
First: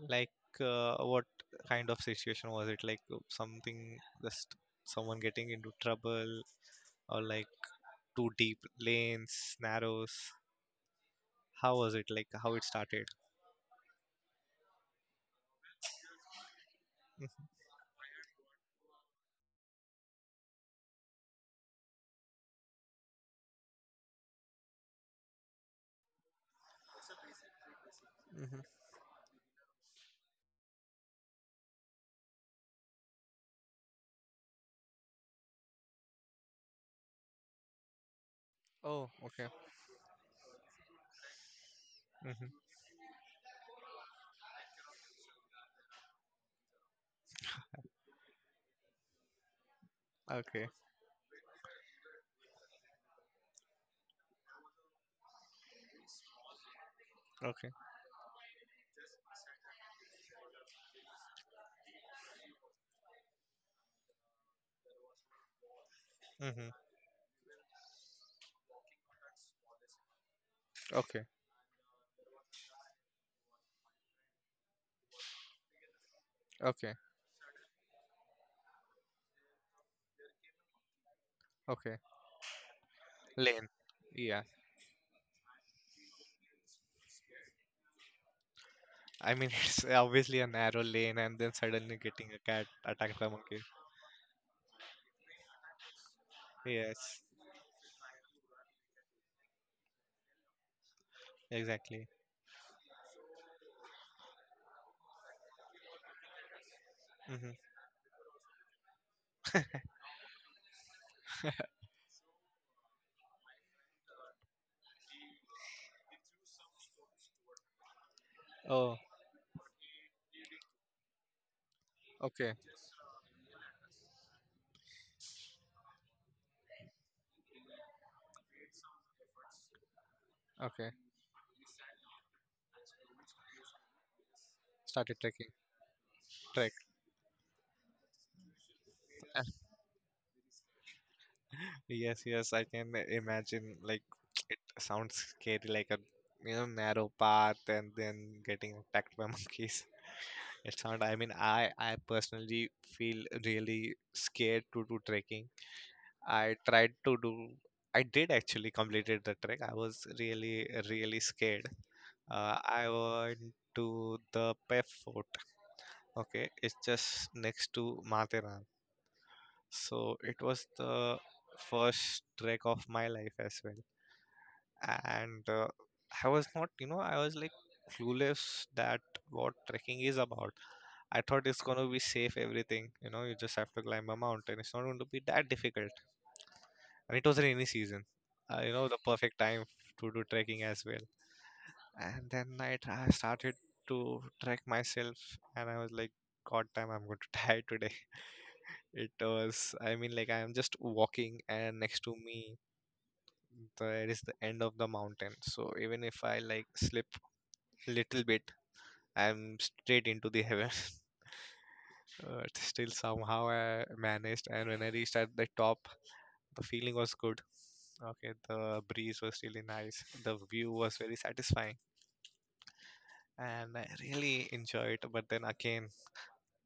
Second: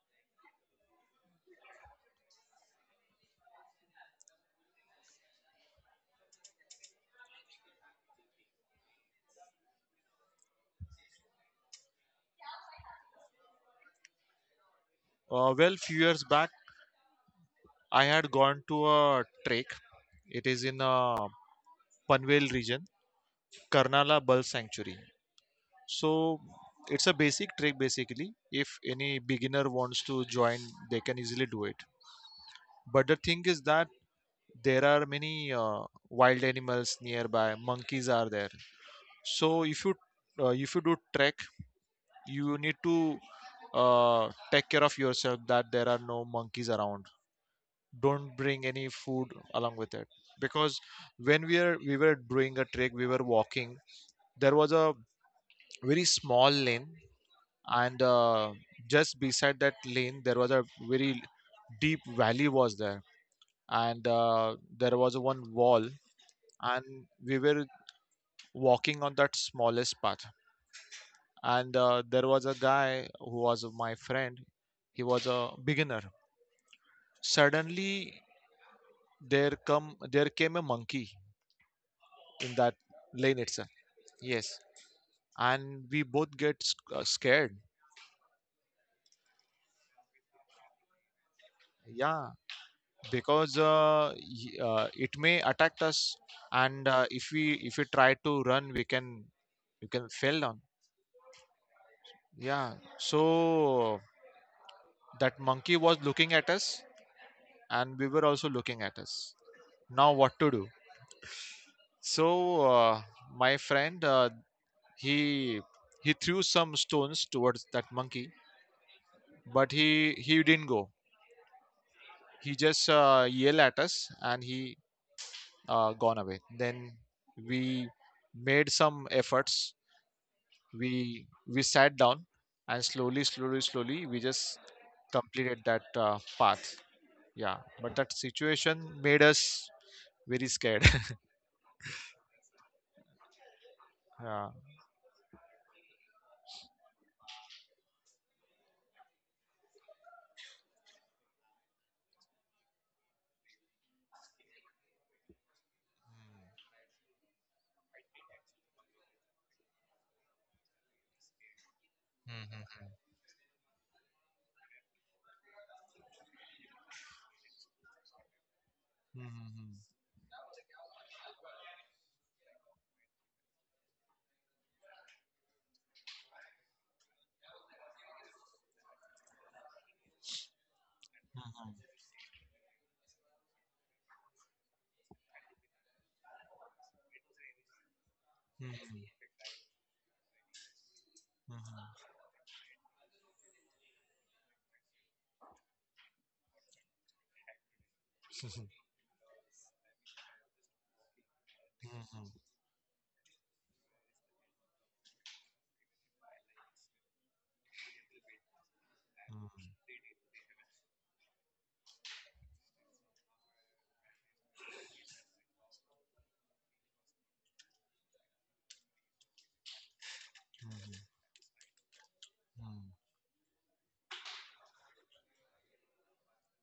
like uh, what kind of situation was it? Like uh, something just someone getting into trouble, or like too deep lanes, narrows. How was it? Like how it started?
Uh, well, few years back,
Hmm.
I had gone to a trek. It is in uh, Panvel region, Karnala Bull Sanctuary. So it's a basic trek basically.
Hmm.
If any beginner wants to join, they can easily do it. But the thing is that there are many uh, wild animals nearby. Monkeys are there.
Oh, okay.
So if you uh, if you do trek, you
Hmm.
need to uh, take care of yourself that there are no monkeys around, don't bring any food along with it.
Okay.
Because when we are we were doing a trek, we were walking. There was a very small lane,
Okay.
and uh, just beside that lane there was a very deep valley was there, and uh, there was one wall,
Mm-hmm.
and we were walking on that smallest path,
Okay,
and uh, there was a guy who was my friend, he was a beginner.
okay,
Suddenly there come there came a monkey
okay.
in that lane
Lane.
itself.
Yeah.
Yes. And we both get sc- uh, scared.
I mean, it's obviously a narrow lane, and then suddenly getting
Yeah,
a cat attacked by
because
monkey.
uh, y- uh, it may attack us, and uh,
Yes,
if we if we try to run, we can we can fell down.
exactly.
Yeah. So that monkey was looking at us,
Mm-hmm.
and we were also looking at us. Now what to do? So uh, my friend uh, he he threw some stones towards that monkey,
Oh,
but he he didn't go.
okay,
He just uh, yelled at us, and he uh, gone away. Then we made some efforts,
okay.
we we sat down, and slowly slowly slowly we just
Started trekking.
completed that uh,
Trek.
path. Yeah, but that situation made us very scared.
Yes, yes. I can imagine. Like,
Yeah.
it sounds scary, like a you know narrow path, and then getting attacked by monkeys. It's not. I mean, I I personally feel really scared to do trekking. I tried to do. I did actually completed the trek. I was really really scared. Uh, I
Mhm.
went to the Pef Fort. Okay, it's just next to Matheran.
Mhm.
So it was the first trek of my life as well, and uh, I was not. You know, I was like clueless that what trekking is about. I thought it's gonna
Mhm.
be safe everything. You know, you just have to climb a mountain. It's not going to be that difficult, and it was rainy season. Uh, you know, the
Mhm.
perfect time to do trekking as well.
Mhm. Mhm.
And then I, tr- I started to trek myself, and I was like, God damn, I'm going to die today. It was, I mean, like, I'm just walking, and next
Mhm.
to
Mhm.
me, there is the end of the mountain. So even if I like slip little bit, I'm
Mhm.
straight into the heaven. But still, somehow I managed, and when I reached at the top, the feeling was good. Okay, the breeze was really nice. The view was very satisfying,
Mhm,
and I really enjoyed. But then again,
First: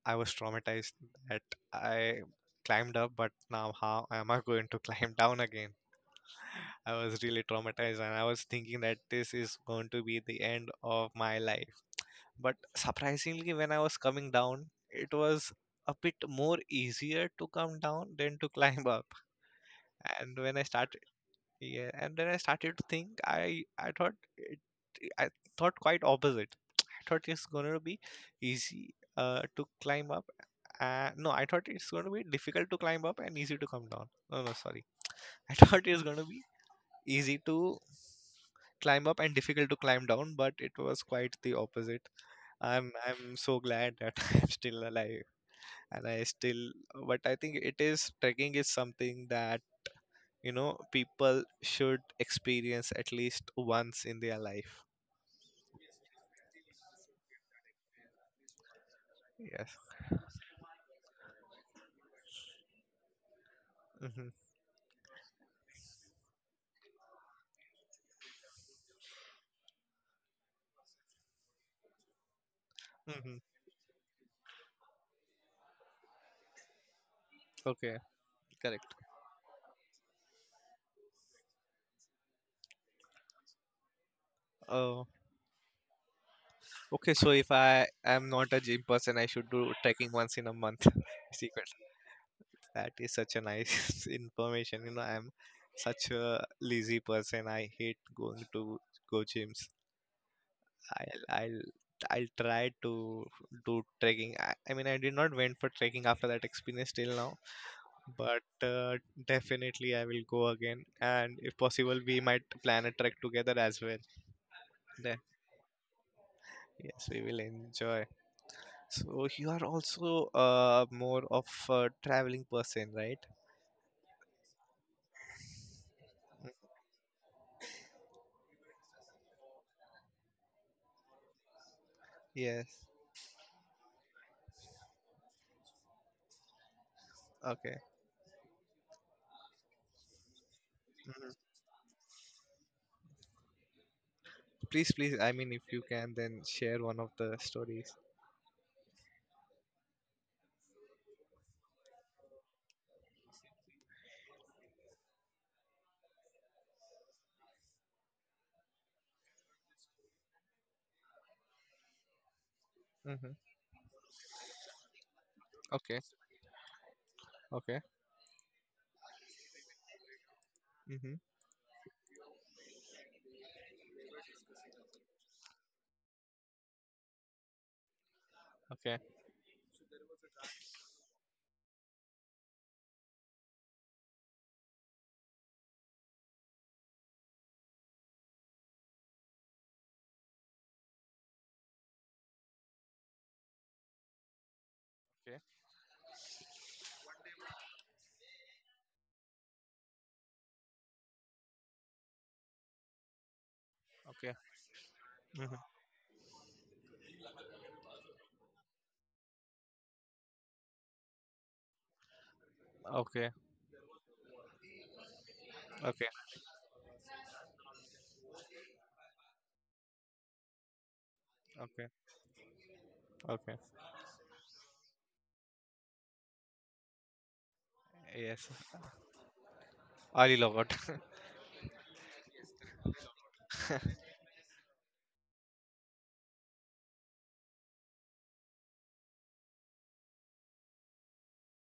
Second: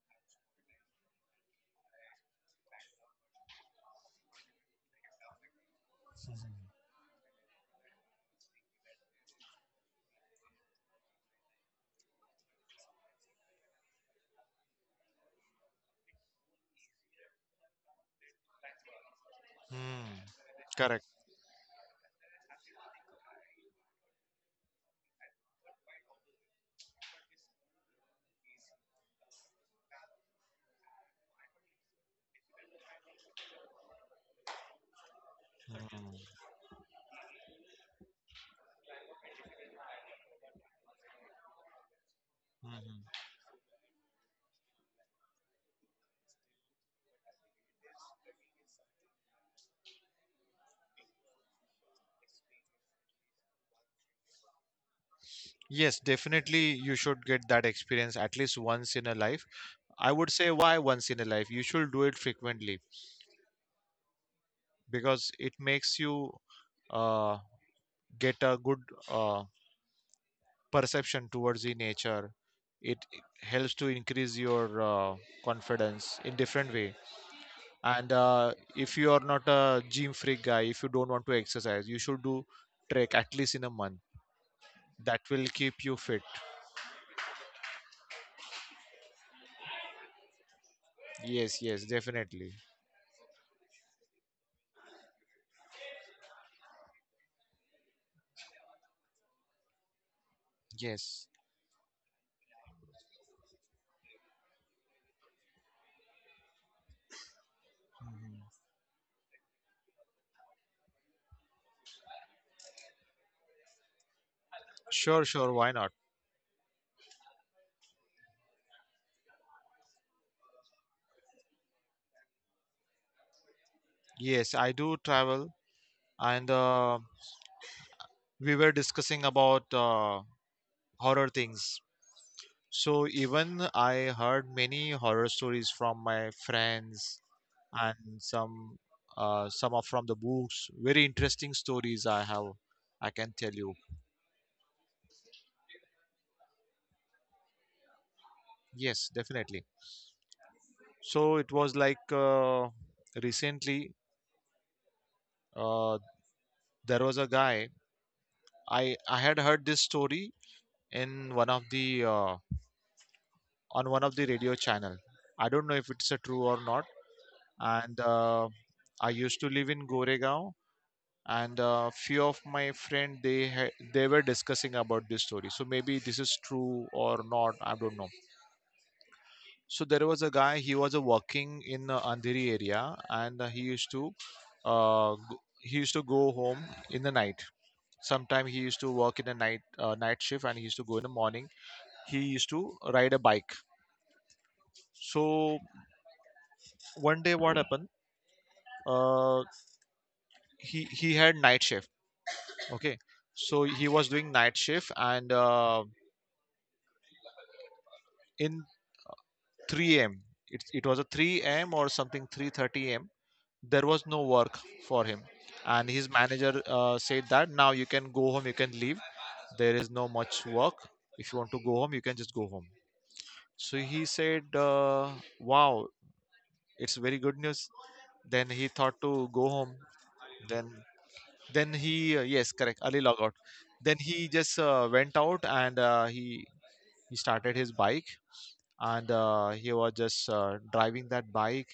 I was traumatized that I climbed up, but now how am I going to climb down again? I was really traumatized, and I was thinking that this is going to be the end of my life. But surprisingly, when I was coming down, it was a bit more easier to come down than to climb up.
mhm.
And when I started
Correct.
Yeah, and then I started to think. I I thought it, I thought quite opposite. I thought it's gonna be easy uh, to climb up. Uh, no, I thought it's gonna be difficult to climb up and easy to come down. No, no, sorry. I thought it's gonna
Mhm.
be easy to climb up and difficult to climb down, but it was quite the opposite. I'm
Mhm.
I'm so glad that I'm still alive and I still. But I think it is trekking is something that you know people should experience at least once in their life.
Yes, definitely you should get that experience at least once in a life.
Yes.
I would say why once in a life? You should do it frequently
Hmm.
because it makes you uh, get a good uh, perception towards the nature. It
Hmm.
helps to increase your uh, confidence in different way.
Okay.
And uh,
Correct.
if you are not a gym freak guy, if you don't want to exercise, you should do trek at least in a month.
Oh,
That will keep you fit.
okay, so if I am not a gym person, I should do trekking once in a month.
Yes,
Secret,
yes, definitely.
that is such a nice information. You know, I'm such a lazy person. I hate going to go gyms. i'll
Yes.
i'll I'll try to do trekking. I, I mean, I did not went for trekking after that experience till now,
Mhm.
but uh, definitely I will go again. And if possible, we might plan a trek together as well. Then,
Sure, sure. Why not?
yes, we will enjoy. So, you are also uh, more of a traveling person, right?
Yes, I do travel, and uh, we were discussing about uh, horror things.
Yes.
So even I heard many horror stories from my friends,
Okay.
and some uh, some are from the books. Very
Hmm.
interesting stories I have, I can tell you.
Please, please, I mean, if you can, then share one of the stories.
Yes, definitely. So it was like uh, recently uh, there was a guy. I I had heard this story in one of the uh,
Mm-hmm.
on one of the radio channel. I don't know if
Okay.
it's a true or not.
Okay.
And uh, I used to live in Goregaon,
Mm-hmm.
and a few of my friend they ha- they were discussing about this story. So maybe this is true or not, I don't know.
Okay.
So there was a guy. He was uh, working in uh, Andheri area, and uh, he used to uh, g- he used to go home in the night. Sometime he used to work in the night uh, night shift, and he used to go in the morning. He used to ride a bike.
Okay.
So one day, what happened? uh, he he had night shift. Okay. So he was doing
Okay.
night shift, and
Mm-hmm.
uh, in three a.m. it, it was a three a.m. or something three thirty a.m.
Okay.
there was no work for him, and his
Okay.
manager uh, said that now you can go home, you can leave. There is no much work. If you want to go
Okay.
home, you can just go home.
Okay.
So he said uh, wow, it's very good news. Then
Yes.
he thought to go home.
All you love
then
it.
then he uh, yes correct early logout. Then he just uh, went out, and uh, he he started his bike, and uh, he was just uh, driving that bike,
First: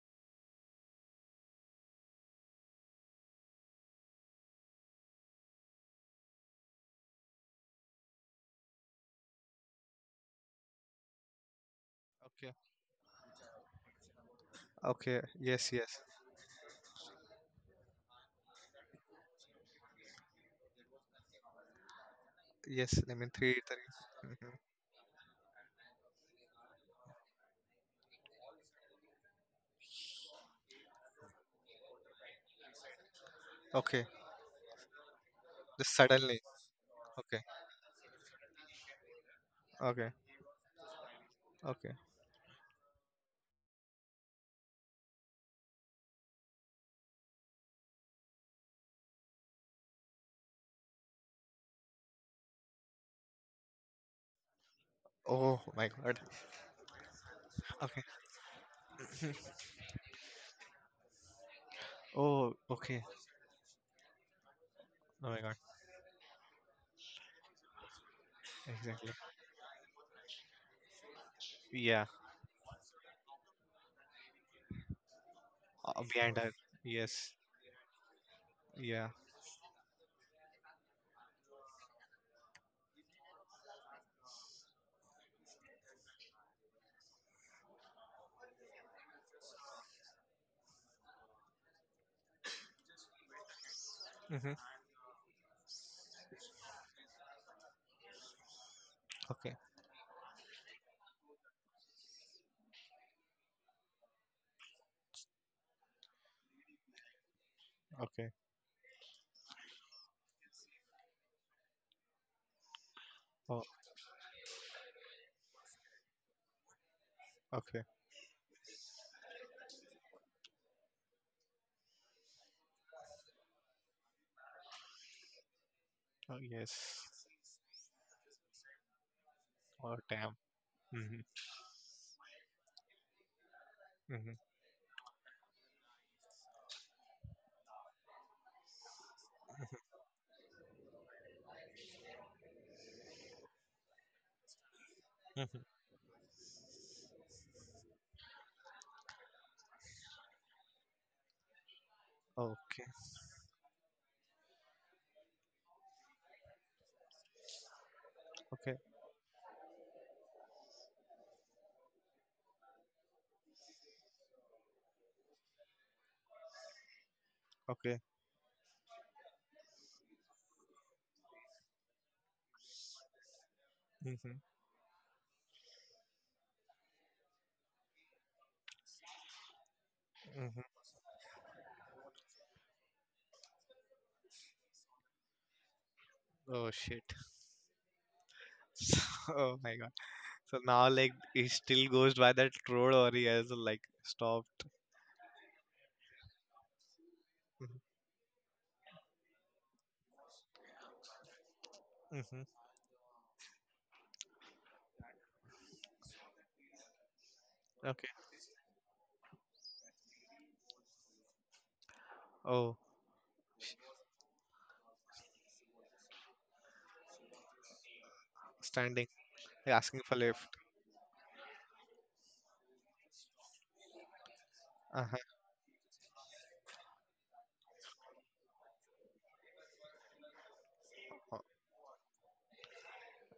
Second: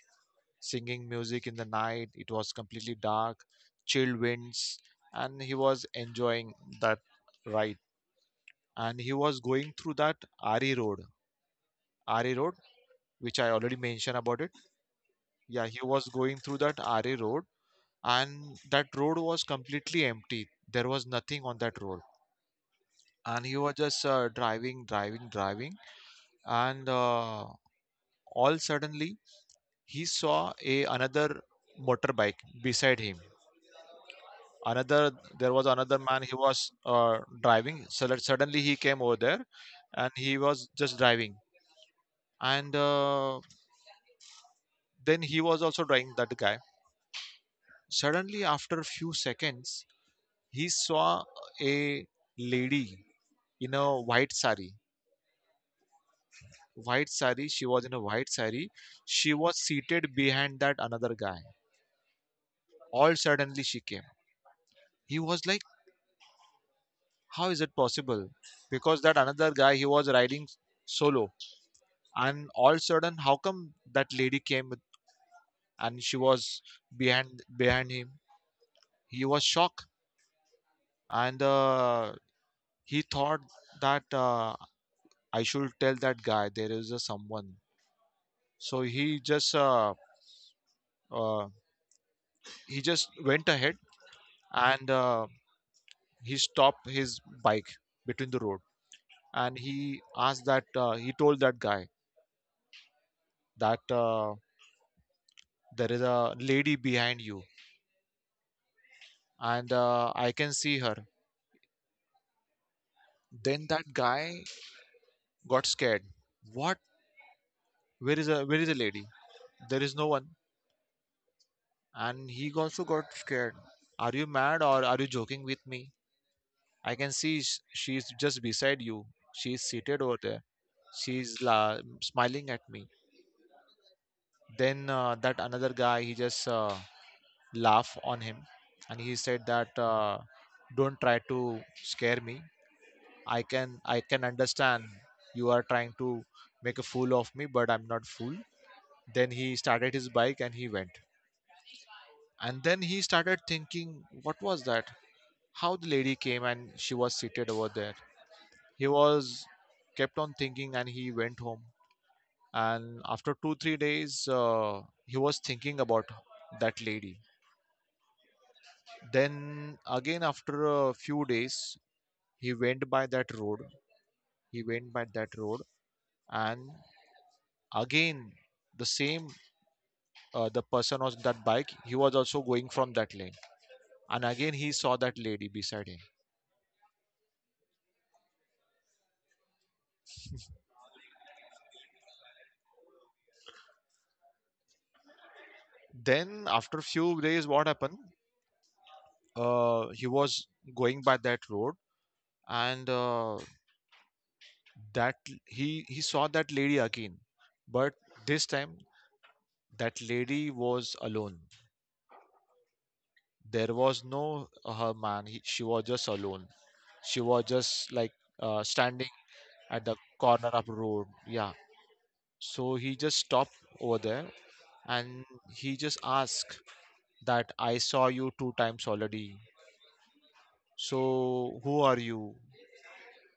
singing music in the night. It was completely dark, chill winds, and he was enjoying that ride. And he was going through that R E road. R E road,
Okay.
which I already mentioned about it.
Okay.
Yeah,
Yes.
he
Yes.
was going through that R E road, and that road was completely empty, there was nothing on that road.
Yes, lemon
And
three
he was
eateries.
just uh,
Mhm.
driving driving driving, and uh, all suddenly he saw a another motorbike beside him.
Okay,
Another, there was
just
another man. He
suddenly.
was uh,
Okay,
driving, so that suddenly he came over there,
okay,
and he was just driving,
okay.
and uh, then he was also driving that guy. Suddenly after a few seconds, he saw a lady in a white sari.
Oh my god.
White sari, she was in a
Okay.
white sari. She was seated behind that another guy.
Oh, okay.
All suddenly she came. He
Oh my
was
god.
like, how is it possible? Because
Exactly.
that another guy, he was riding solo,
Yeah.
and all sudden how come that lady came,
Uh,
and she
behind her.
was
Yes.
behind behind him.
Yeah.
He was shocked, and uh, he thought that uh, I should tell that guy there is a someone. So he just uh, uh, he just went ahead,
Mm-hmm.
and uh, he stopped his bike between the road.
Okay.
And he asked that uh, he told that guy that uh, there is a lady behind you,
Okay.
and uh, I can see her.
Oh,
Then that guy got scared. What?
okay.
Where is a where is the lady? There is no one. And he also got scared. Are you mad, or are you joking with me?
Oh,
I can
yes.
see sh- She's just beside you, she's
Oh,
seated over
damn.
there,
Mm-hmm.
she's la- smiling at me.
Mm-hmm.
Then uh, that another guy, he just uh, laugh on him, and he said that uh, don't try to scare me. i can I can understand you
Mm-hmm.
are trying to make a fool of me, but I'm not fool. Then he started his bike and he went. And then
Okay.
he started thinking, what was that? How the lady came and she was seated over there?
Okay.
He was kept on thinking, and he went home. And after two three days uh, he was thinking about that lady.
Okay.
Then again after a few days, he went by that road.
Mm-hmm.
He went by that road, and again the same uh,
Mm-hmm.
the person on that bike, he was also going from that lane. And again he saw that lady beside him.
Oh, shit. So, oh my god. So now, like, he still goes by that road or he has, like, stopped.
Then after few days what happened? uh, he was going by that road,
Mm-hmm.
and uh, that he he saw that lady again. But
Okay.
this time, that lady was alone.
Oh,
There
sh-
was no uh, her man. He, she was just alone. She was just like uh,
standing,
standing at the
asking for
corner
lift.
of road. Yeah. So he just stopped over there
Uh-huh.
and he just asked that, I saw you two times already,
Oh,
so who are you?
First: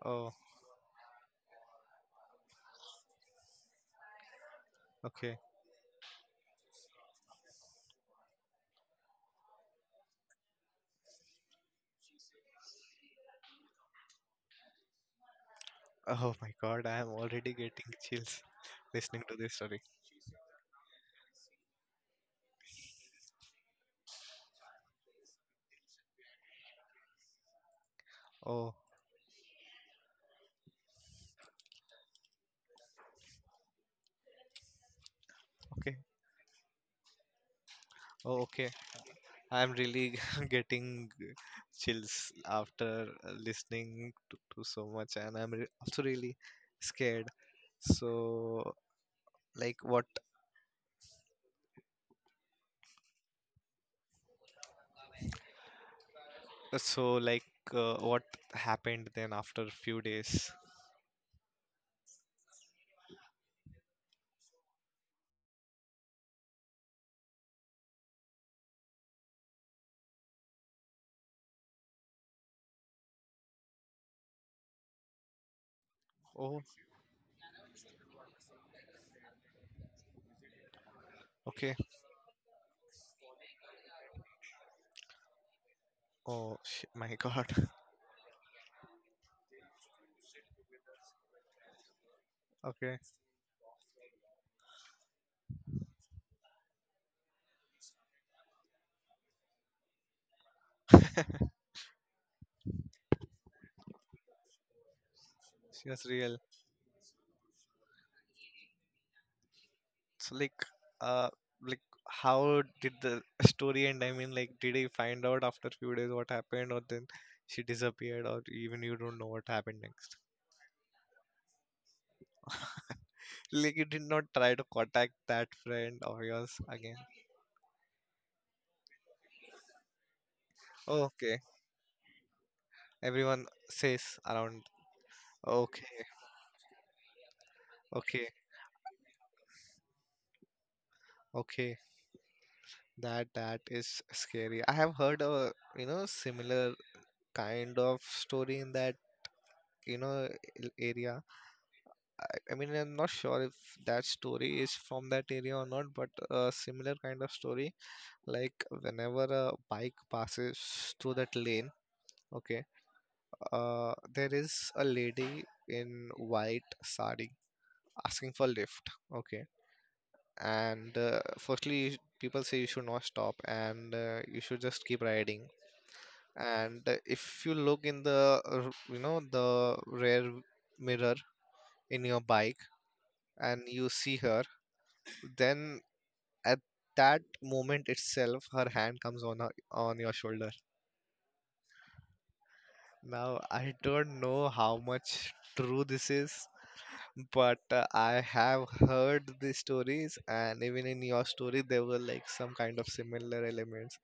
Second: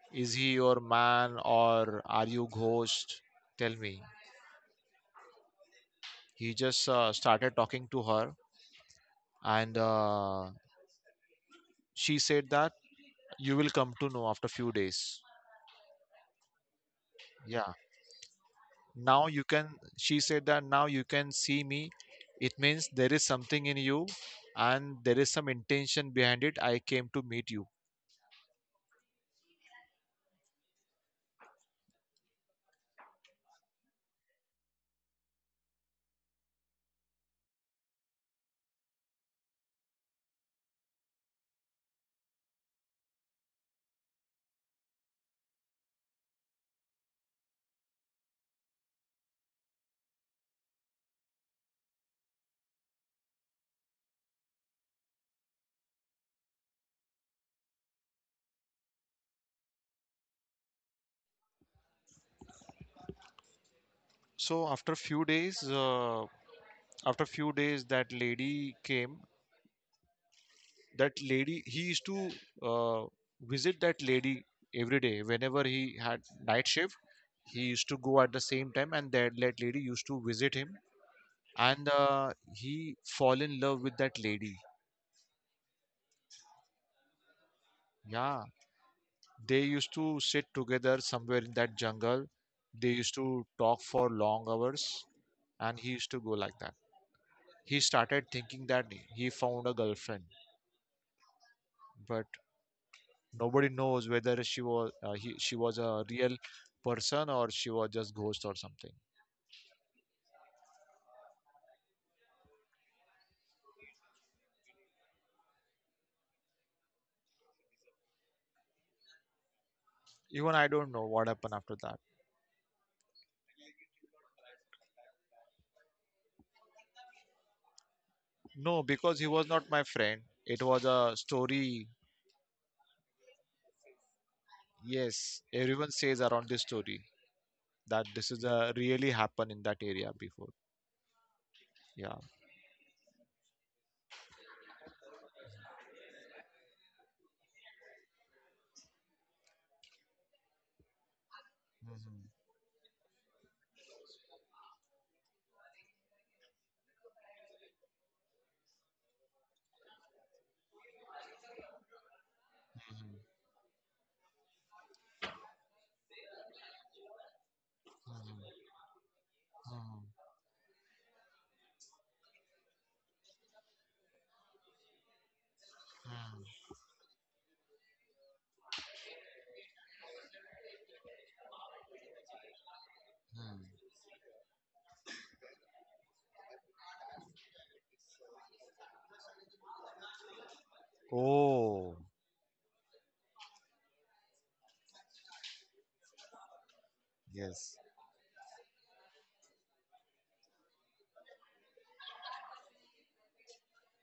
oh,
Is he your man, or are you ghost? Tell me.
okay.
He just uh, started talking to her, and uh, she said that you will come to know after few days.
Oh my God, I am already
Yeah.
getting chills listening
now
to
you
this
can
story.
She said that now you can see me, it means there is something in you, and there is some intention behind it, I came to meet you.
Oh, okay. Oh, okay. I am really getting chills after uh, listening to, to so much, and I'm re also really scared. So, like, what? So, like, uh, what happened then after a few days?
So after few days uh, after few days that lady came. That lady, he used to uh, visit that lady every day whenever he had
Oh,
night shift. He used to go at the same time, and that that lady used to visit him,
okay.
and uh, he fall in love with that lady.
Oh, sh my God.
Yeah. They used to sit together somewhere in that jungle. They
Okay,
used to talk for long hours, and he used to go like that. He started thinking that he found a girlfriend, but nobody knows whether she was uh, he, she was
she was
a real
real.
person or she was just ghost or something.
So, like, uh like, how did the story end? I mean, like, did he find out after few days what happened or then she disappeared, or even you don't know what happened next?
Even I don't know what happened after that.
Like, you did not try to contact that friend of yours again?
No, because he was not my friend. It was a
Okay.
story.
Everyone says around.
Yes,
Okay.
everyone says around this story that
Okay.
this is a really happened in that area before.
Okay.
Yeah.
That that is scary. I have heard a, you know, similar kind of story in that, you know, l- area.
Mhm.
I I mean, I'm not sure if that story is from that area or not, but a similar kind of story. Like whenever a bike passes through that lane, okay, uh, there is a lady in white sari asking for
Mhm.
lift, okay,
Mhm.
and uh, firstly, people say you should not stop and uh, you should just keep riding.
Mm,
And uh, if you look in the, uh, you know, the rear mirror in your bike and you
mm.
see her, then at that moment itself her hand comes on her, on your shoulder.
Oh,
Now I don't know how much true this is, but
yes,
uh, I have heard the stories and even in your story there were like some kind of similar elements.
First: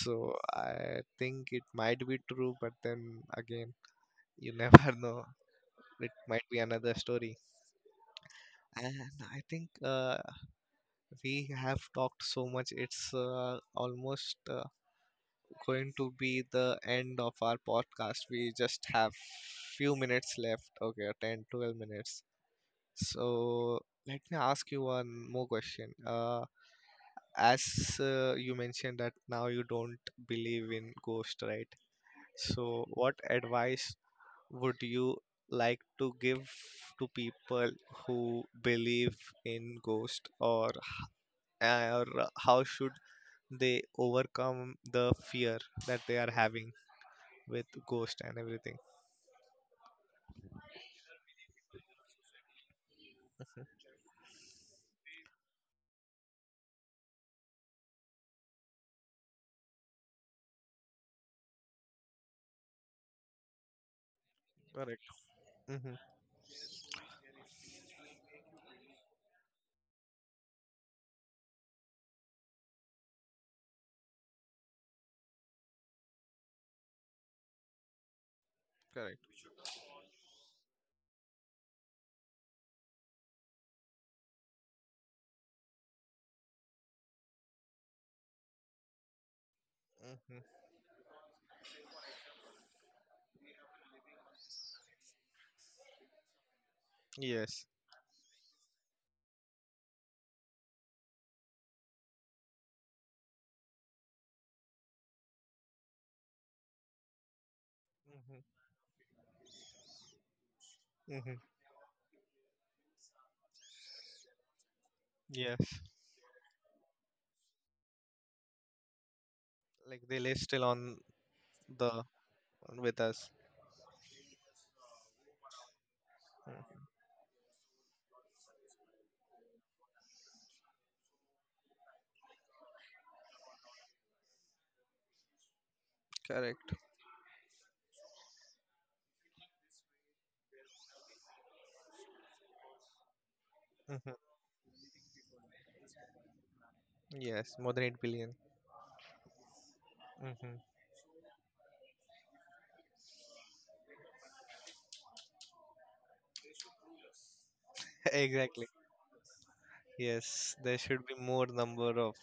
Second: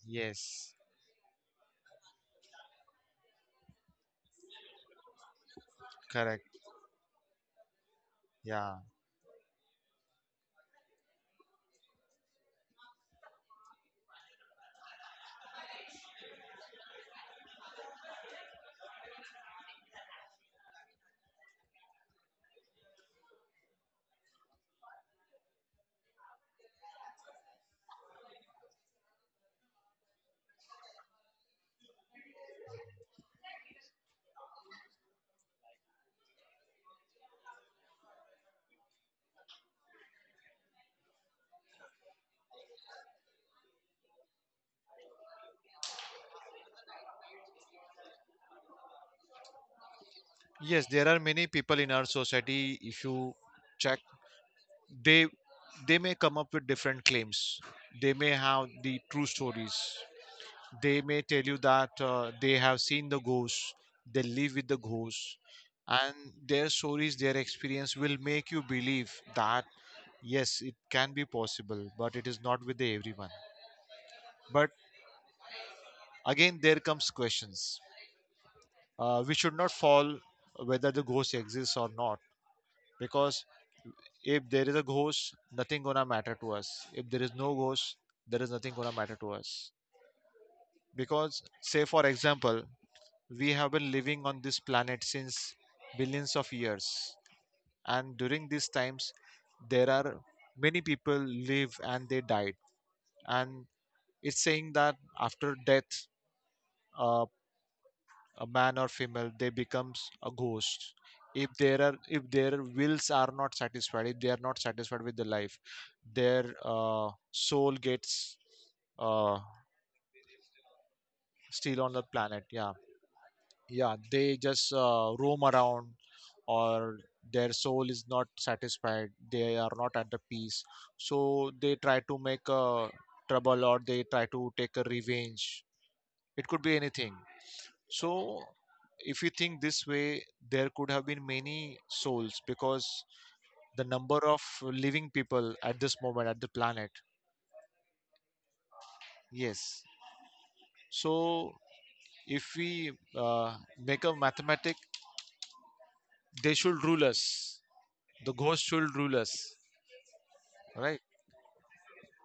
So
yes,
I think it might be true, but then again, you never know, it
correct.
might be another story.
Yeah,
And I think uh, we have talked so much. It's uh, almost uh, going to be the end of our podcast. We just have few minutes left. Okay, ten twelve minutes. So let me ask you one more question. Uh, as uh, you mentioned that now you don't believe in ghost, right? So what advice would you like to give to people who believe in ghost or or how should they overcome the fear that they are having with ghost and everything.
yes, there are many people in our society. If you check, they they may come up with different claims. They may have the true stories. They may tell you that uh, they have seen the ghosts. They live with the
Correct.
ghosts,
Hmm.
and their stories, their experience will make you believe that yes, it can be possible, but it is not with everyone. But again, there comes questions. uh, we
Correct.
should not fall whether the ghost exists or not, because if there is a ghost, nothing gonna matter to us. If there is no ghost, there is nothing gonna matter to us,
Hmm.
because say for example, we have been living on this planet since billions of years,
Yes.
and during these times there are many people live and they died. And it's saying that after death, uh,
Mhm.
a man or female they becomes a ghost
Hmm.
if there are, if their wills are not satisfied, if they are not satisfied with the life,
Yes.
their uh, soul gets uh,
Like they live still on
still on the
the
planet. Yeah,
with us.
yeah, they just uh, roam around,
Mm.
or their soul is not satisfied, they are not at the peace, so they try to make a trouble or they try to take a revenge. It could
Correct.
be anything. So, if you think this way, there could have been many souls because the number
Mm-hmm.
of living people at this moment at the planet.
Yes, more than eight billion.
Yes.
Mm-hmm.
So, if we uh, make a mathematic, they should rule us. The ghost
Exactly.
should rule us,
Yes, there
right?
should be more number of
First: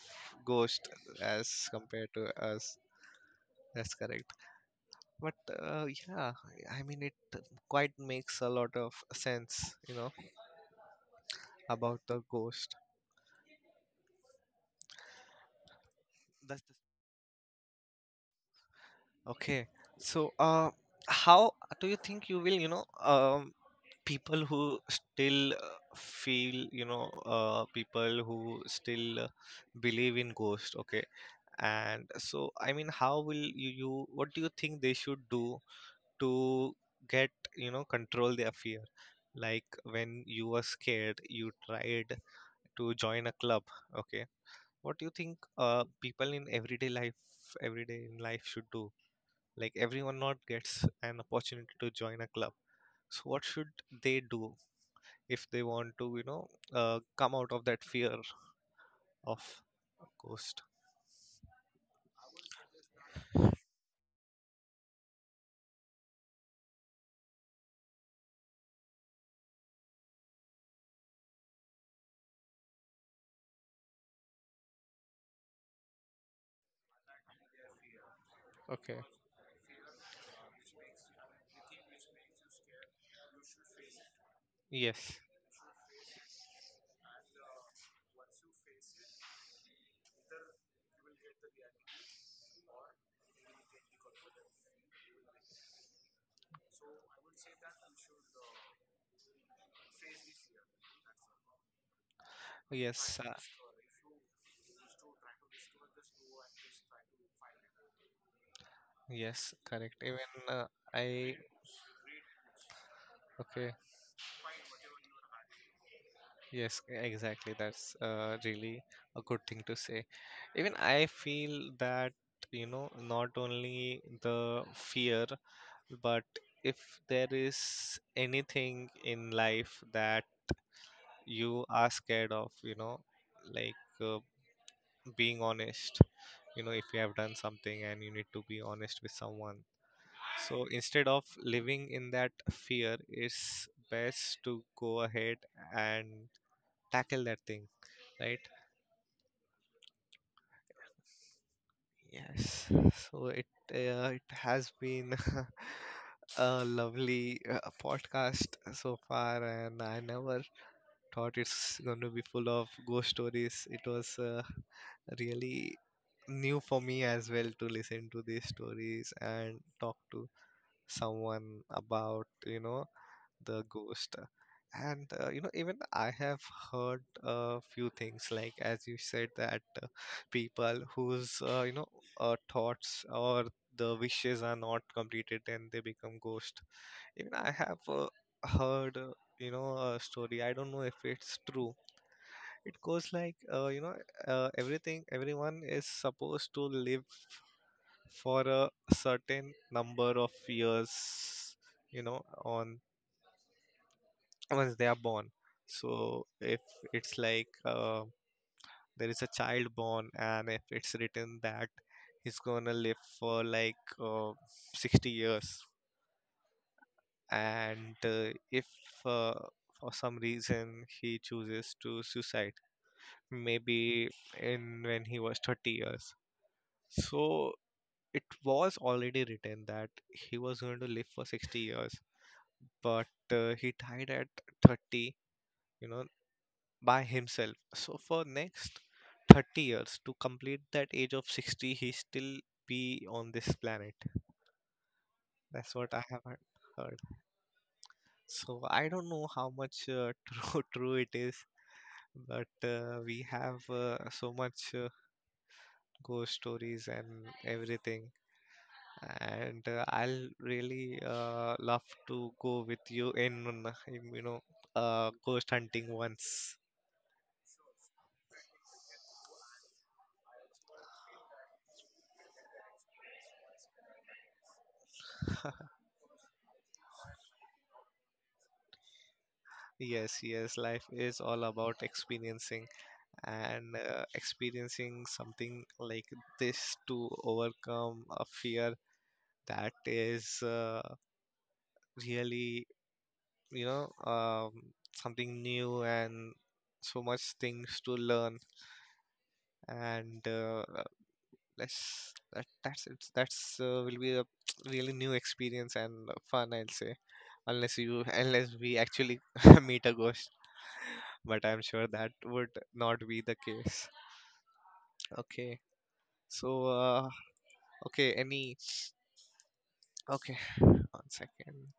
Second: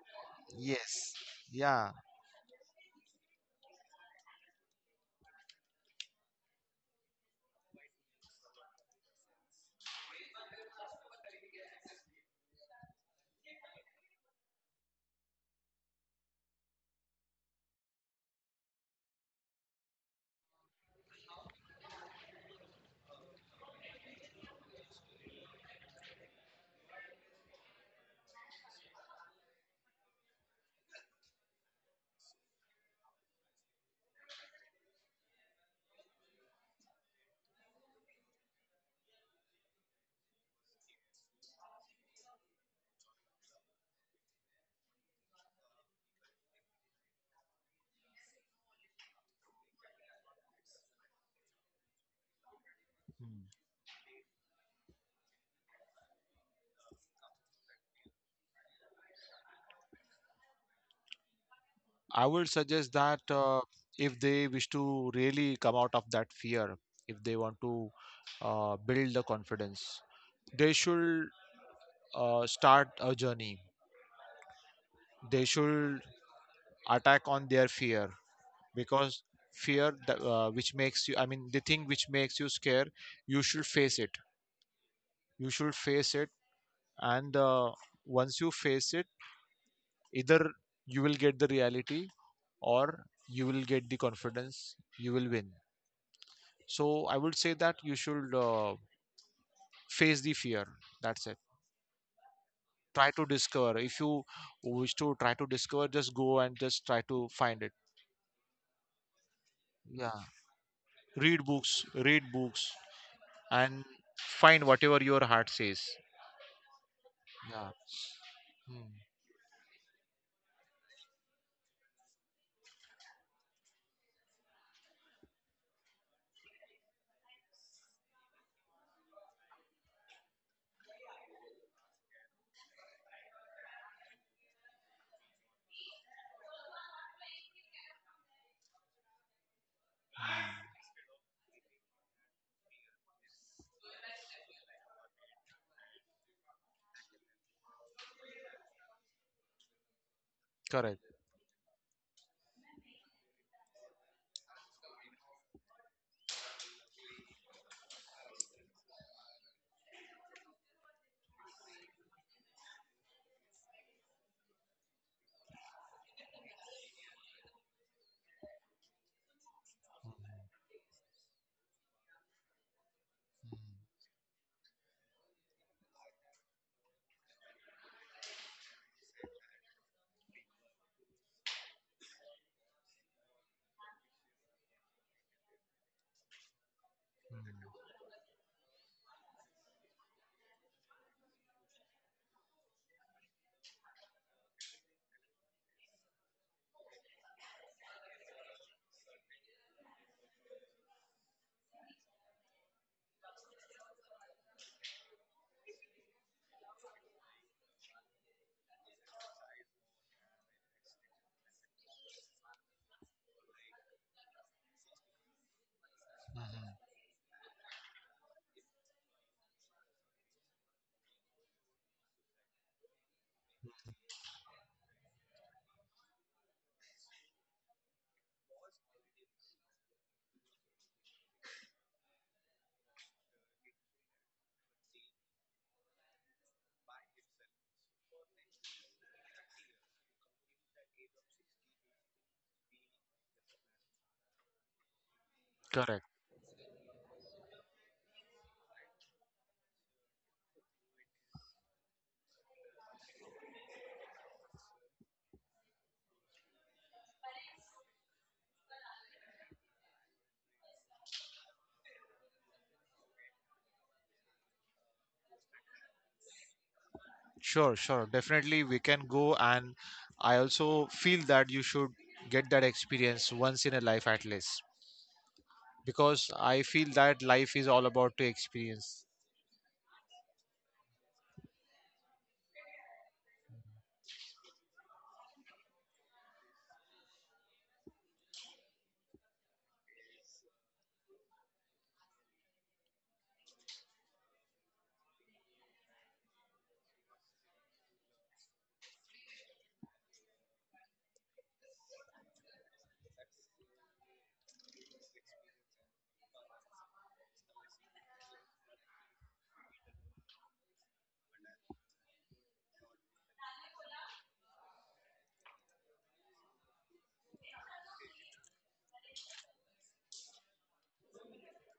ghosts
Yes.
as
Yeah.
compared to us. That's correct. But uh, yeah, I mean, it quite makes a lot of sense, you know, about the ghost. That's okay. So, uh, how do you think you will, you know, um, people who still uh, feel, you know, uh, people who still uh, believe in ghost, okay? And so, I mean, how will you, you, what do you think they should do to get, you know, control their fear? Like when you were scared, you tried to join a club, okay? What do you think uh, people in everyday life, everyday in life should do? Like, everyone not gets an opportunity to join a club. So what
Hmm.
should they do if they want to, you know, uh, come out of that fear of a ghost?
I would suggest that uh, if they wish to really come out of that fear, if they want to uh, build the confidence, they should uh, start a journey. They should attack on their fear,
Okay.
because fear th- uh, which makes you, I mean the thing which makes you scared, you should face it,
Yes.
you should face it. And uh, once you face it, either you will get the reality, or you will get the confidence, you will win. So I would say that you should uh, face the fear, that's it. Try
yes
to
uh,
discover, if you wish to try to discover, just go and just try to find it.
yes, correct.
Yeah,
Even uh, I
read books, read books,
Okay.
and find whatever your heart says.
Yes, exactly.
Yeah.
That's uh, really
Hmm.
a good thing to say. Even I feel that, you know, not only the fear, but if there is anything in life that you are scared of, you know, like, uh, being honest, you know, if you have done something and you need to be honest with someone, so instead of living in that fear, it's best to go ahead and tackle that thing, right?
Correct,
Yes. So it uh, it has been a lovely uh, podcast so far, and I never thought it's going to be full of ghost stories. It was uh, really new for me as well to listen to these stories and talk to someone about, you know, the ghost. And uh, you know, even I have heard a few things, like, as you said, that uh, people whose uh, you know, uh, thoughts or the wishes are not completed, and they become ghost. Even I have uh, heard, uh, you know, a story. I don't know if it's true, it goes like uh, you know, uh, everything, everyone is supposed to live for a certain number of years, you know, on, once they are born. So if it's like, uh, there is a child born and if it's written that he's gonna live for like uh, sixty years, and uh, if uh, for some reason he chooses to suicide, maybe in when he was thirty years, so it was already written that he was going to live for sixty years, but uh, he died at thirty, you know, by himself. So for next thirty years to complete that age of sixty, he still be on this planet. That's what I
correct.
have heard heard. So I don't know how much uh, true true it is, but uh, we have uh, so much uh, ghost stories and everything, and uh, I'll really uh, love to go with you in, uh, in, you know, uh, ghost hunting once.
Sure, sure, definitely we can go. And I also feel that you should get that experience once in a life at least, because I feel that life is all about to experience.
Yes, yes, life is all about experiencing, and uh, experiencing something like this to overcome a fear, that is uh, really, you know, um, something new, and so much things to learn, and uh, let's that, that's it's that's uh, will be a really new experience, and uh, fun, I'll say, unless you unless we actually meet a ghost, but I'm sure that would not be the case. Okay, so uh okay, any okay, one second.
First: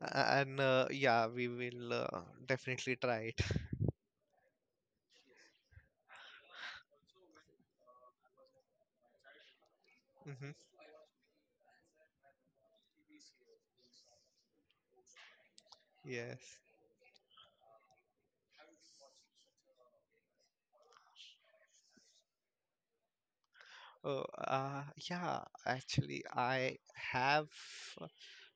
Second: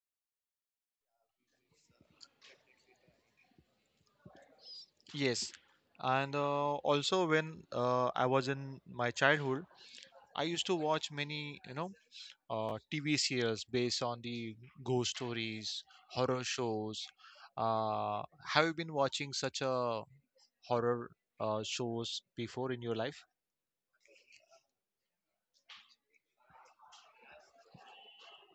A- and uh, yeah, we will uh, definitely try it.
Yes, and uh, also when uh, I was in my childhood, I
Hmm.
used to watch many, you know, uh, T V series based on the ghost stories, horror
Yes.
shows. Uh, have you been watching such a horror uh, shows before in your life?
Oh. uh yeah, actually I have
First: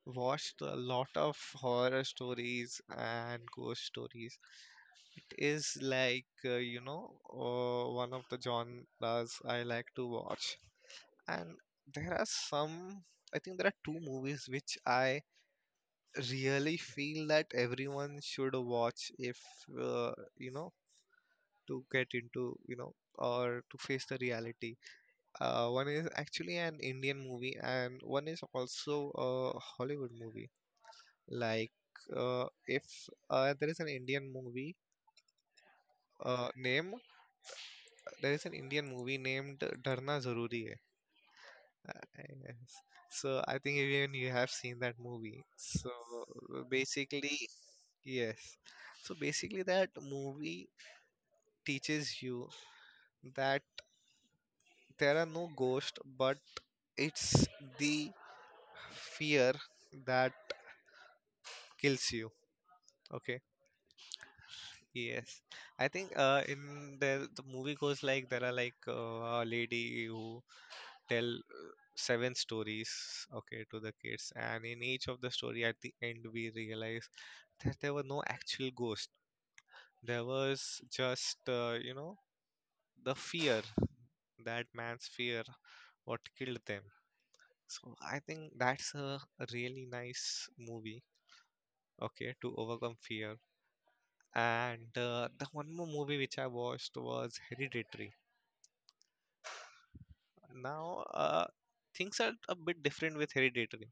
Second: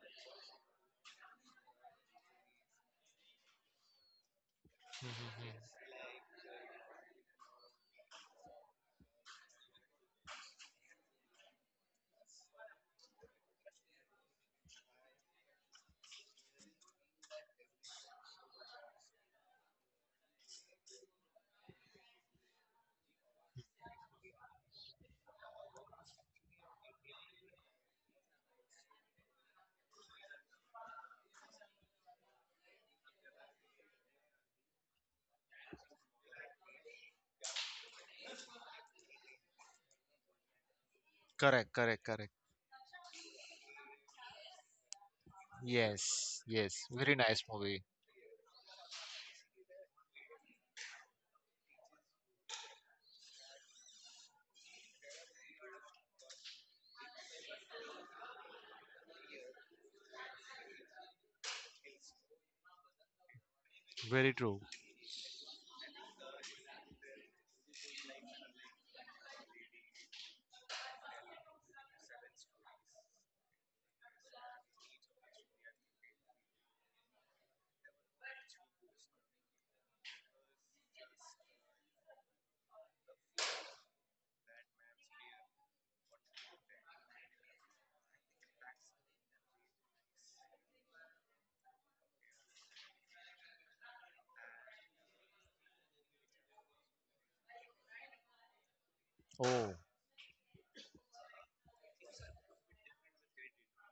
watched a lot of horror stories and ghost stories. It
Mhm.
is like, uh, you know, uh, one of the genres I like to watch. And there are some, I think there are two movies which I really feel that everyone should watch, if, uh, you know, to get into, you know, or to face the reality. Uh, one is actually an Indian movie, and one is also a Hollywood movie. Like, uh, if uh, there is an Indian movie uh, name, there is an Indian movie named Dharna Zaruri Hai.
Correct, correct, correct.
Yes. So I think even you have seen that movie. So
Yes, yes. Very
basically,
nice movie.
yes. So basically, that movie teaches you that there are no ghosts, but it's the fear that kills you. Okay.
Very true.
Yes, I think uh, in the the movie goes like there are like uh, a lady who tell uh, seven stories, okay, to the kids, and in each of the story at the end we realize that there were no actual ghosts. There was just uh, you know, the fear, that man's fear, what killed them. So I think that's a really nice movie, okay, to overcome fear. And uh, the one more movie which I watched was Hereditary.
Oh.
Now uh, things are a bit different with Hereditary.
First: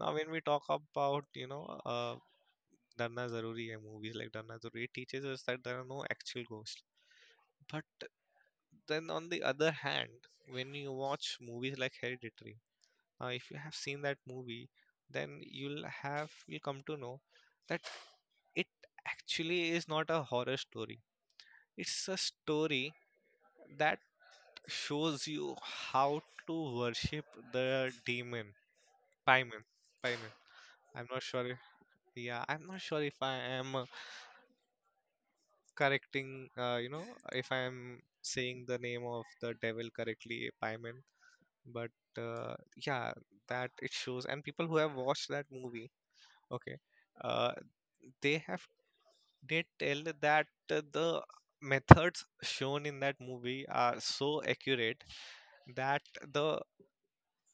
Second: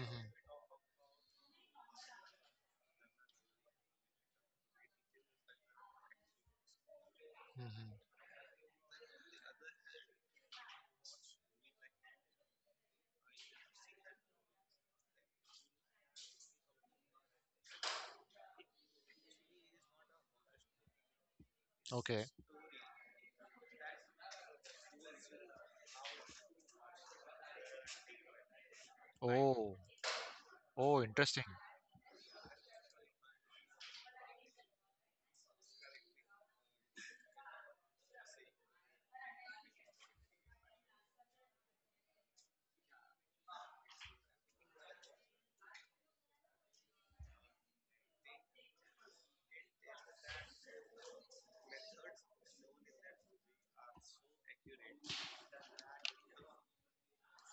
Now when we talk about, you know, uh, Darna Zaruri Hai, movies like Darna Zaruri, it teaches us that there are no actual ghosts,
mhm.
but then on the other hand, when you watch movies like Hereditary, uh, if you have seen that movie, then you'll have you come to know that it actually is not a horror story, it's a
Okay.
story that shows you how to worship the demon Paimon.
Oh,
Paimon.
oh,
I'm not
interesting.
sure if, yeah, I'm not sure if I am uh, correcting, uh, you know, if I am saying the name of the devil correctly, Paimon. But uh, yeah, that it shows, and people who have watched that movie, okay, uh, they have they tell that uh, the methods shown in that movie are so accurate that the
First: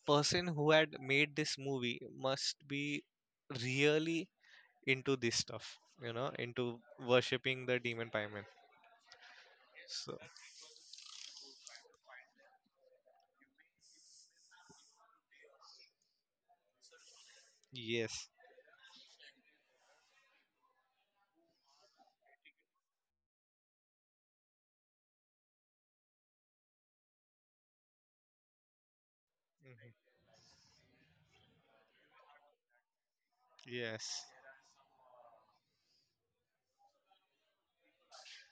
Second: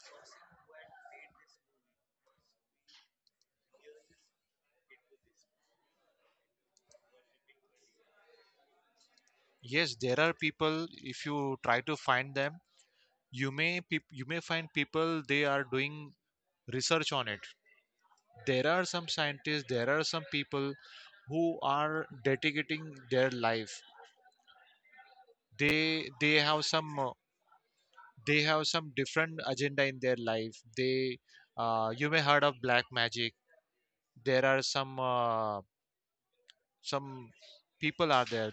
person who had made this movie must be really into this stuff, you know, into worshipping the demon pieman.
Yes,
So,
there are people. If you try to find them, you may peop you may find people. They are doing research on it.
yes.
There are some scientists, there are some people who are dedicating their life. They they have some uh, they have some different agenda in
Hmm.
their life. They uh, You may heard of black magic.
Yes.
There are some uh, some people are there,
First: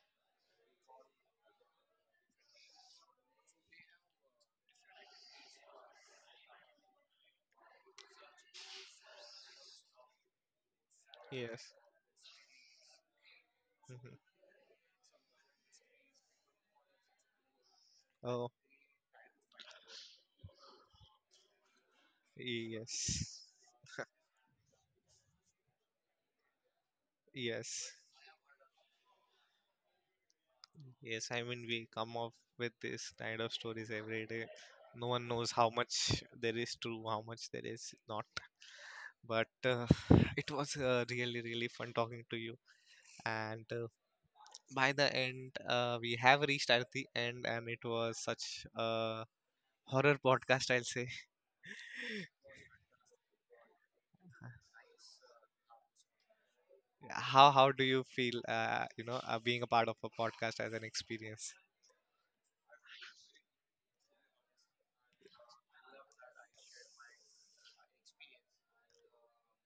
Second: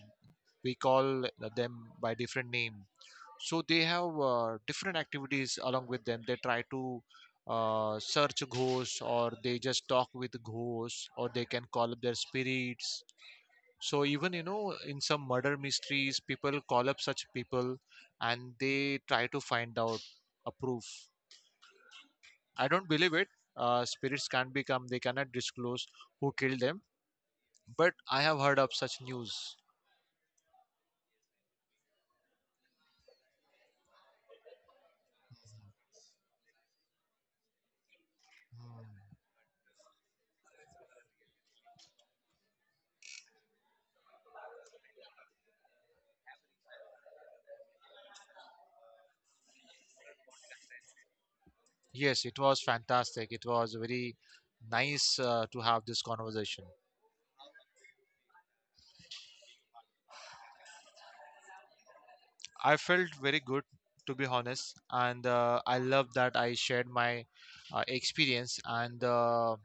we call them by different name. So they have uh, different activities along with them. They try to uh, search ghosts, or they just talk with ghosts, or they can
Yes.
call up their spirits. So
Hmm.
even you know in some murder mysteries people call up such people
Oh,
and they try to find out a proof. I don't believe it.
yes.
Uh, spirits can't become, they cannot disclose who killed them,
Yes.
but I have heard of such news.
Yes, I mean, we come up with this kind of stories every day. No one knows how much there is true, how much there is not. But uh, it was uh, really, really fun talking to you. And uh, by the end, uh, we have reached at the end, and it was such a horror podcast, I'll say.
Yes, it was fantastic, it was very nice uh, to have this conversation.
how how do you feel, uh, you know, uh, being a part of a podcast as an experience?
I felt very good, to be honest, and uh, I love that I shared my uh, experience. And uh,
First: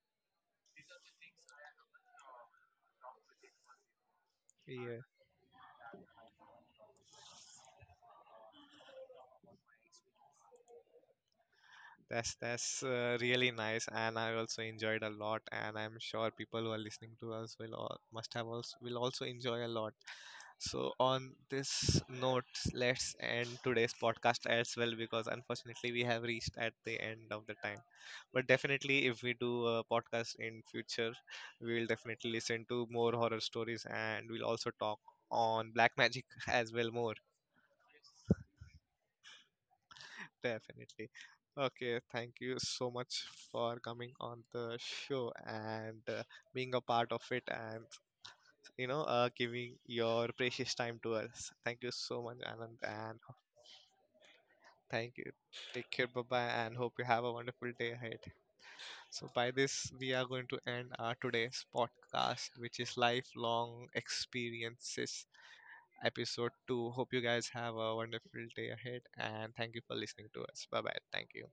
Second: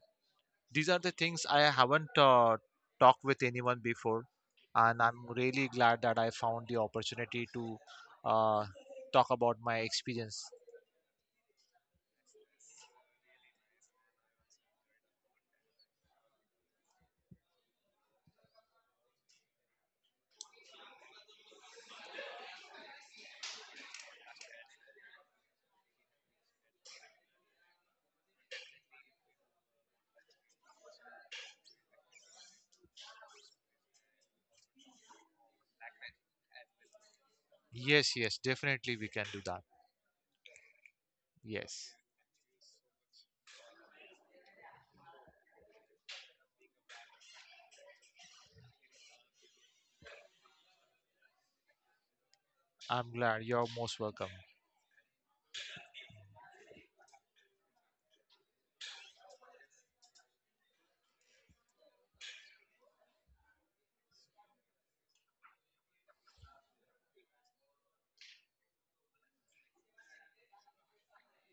these are the things I haven't uh, talked with anyone before,
Yeah,
and I'm really glad that I found the opportunity to uh, talk about my experience.
that's that's uh, really nice, and I also enjoyed a lot, and I'm sure people who are listening to us will all, must have also will also enjoy a lot. So, on this note, let's end today's podcast as well, because unfortunately we have reached at the end of the time. But definitely, if we do a podcast in future, we will definitely listen to more horror stories, and we'll also talk on black magic as well more.
Yes, yes, definitely we can do that.
Definitely.
Yes,
Okay, thank you so much for coming on the show, and uh, being a part of it, and you know, uh, giving your precious time to us. Thank you so much, Anand,
I'm
and
glad. You're most welcome.
thank you. Take care. Bye bye. And hope you have a wonderful day ahead. So, by this, we are going to end our today's podcast, which is Lifelong Experiences, episode two. Hope you guys have a wonderful day ahead. And thank you for listening to us. Bye bye. Thank you.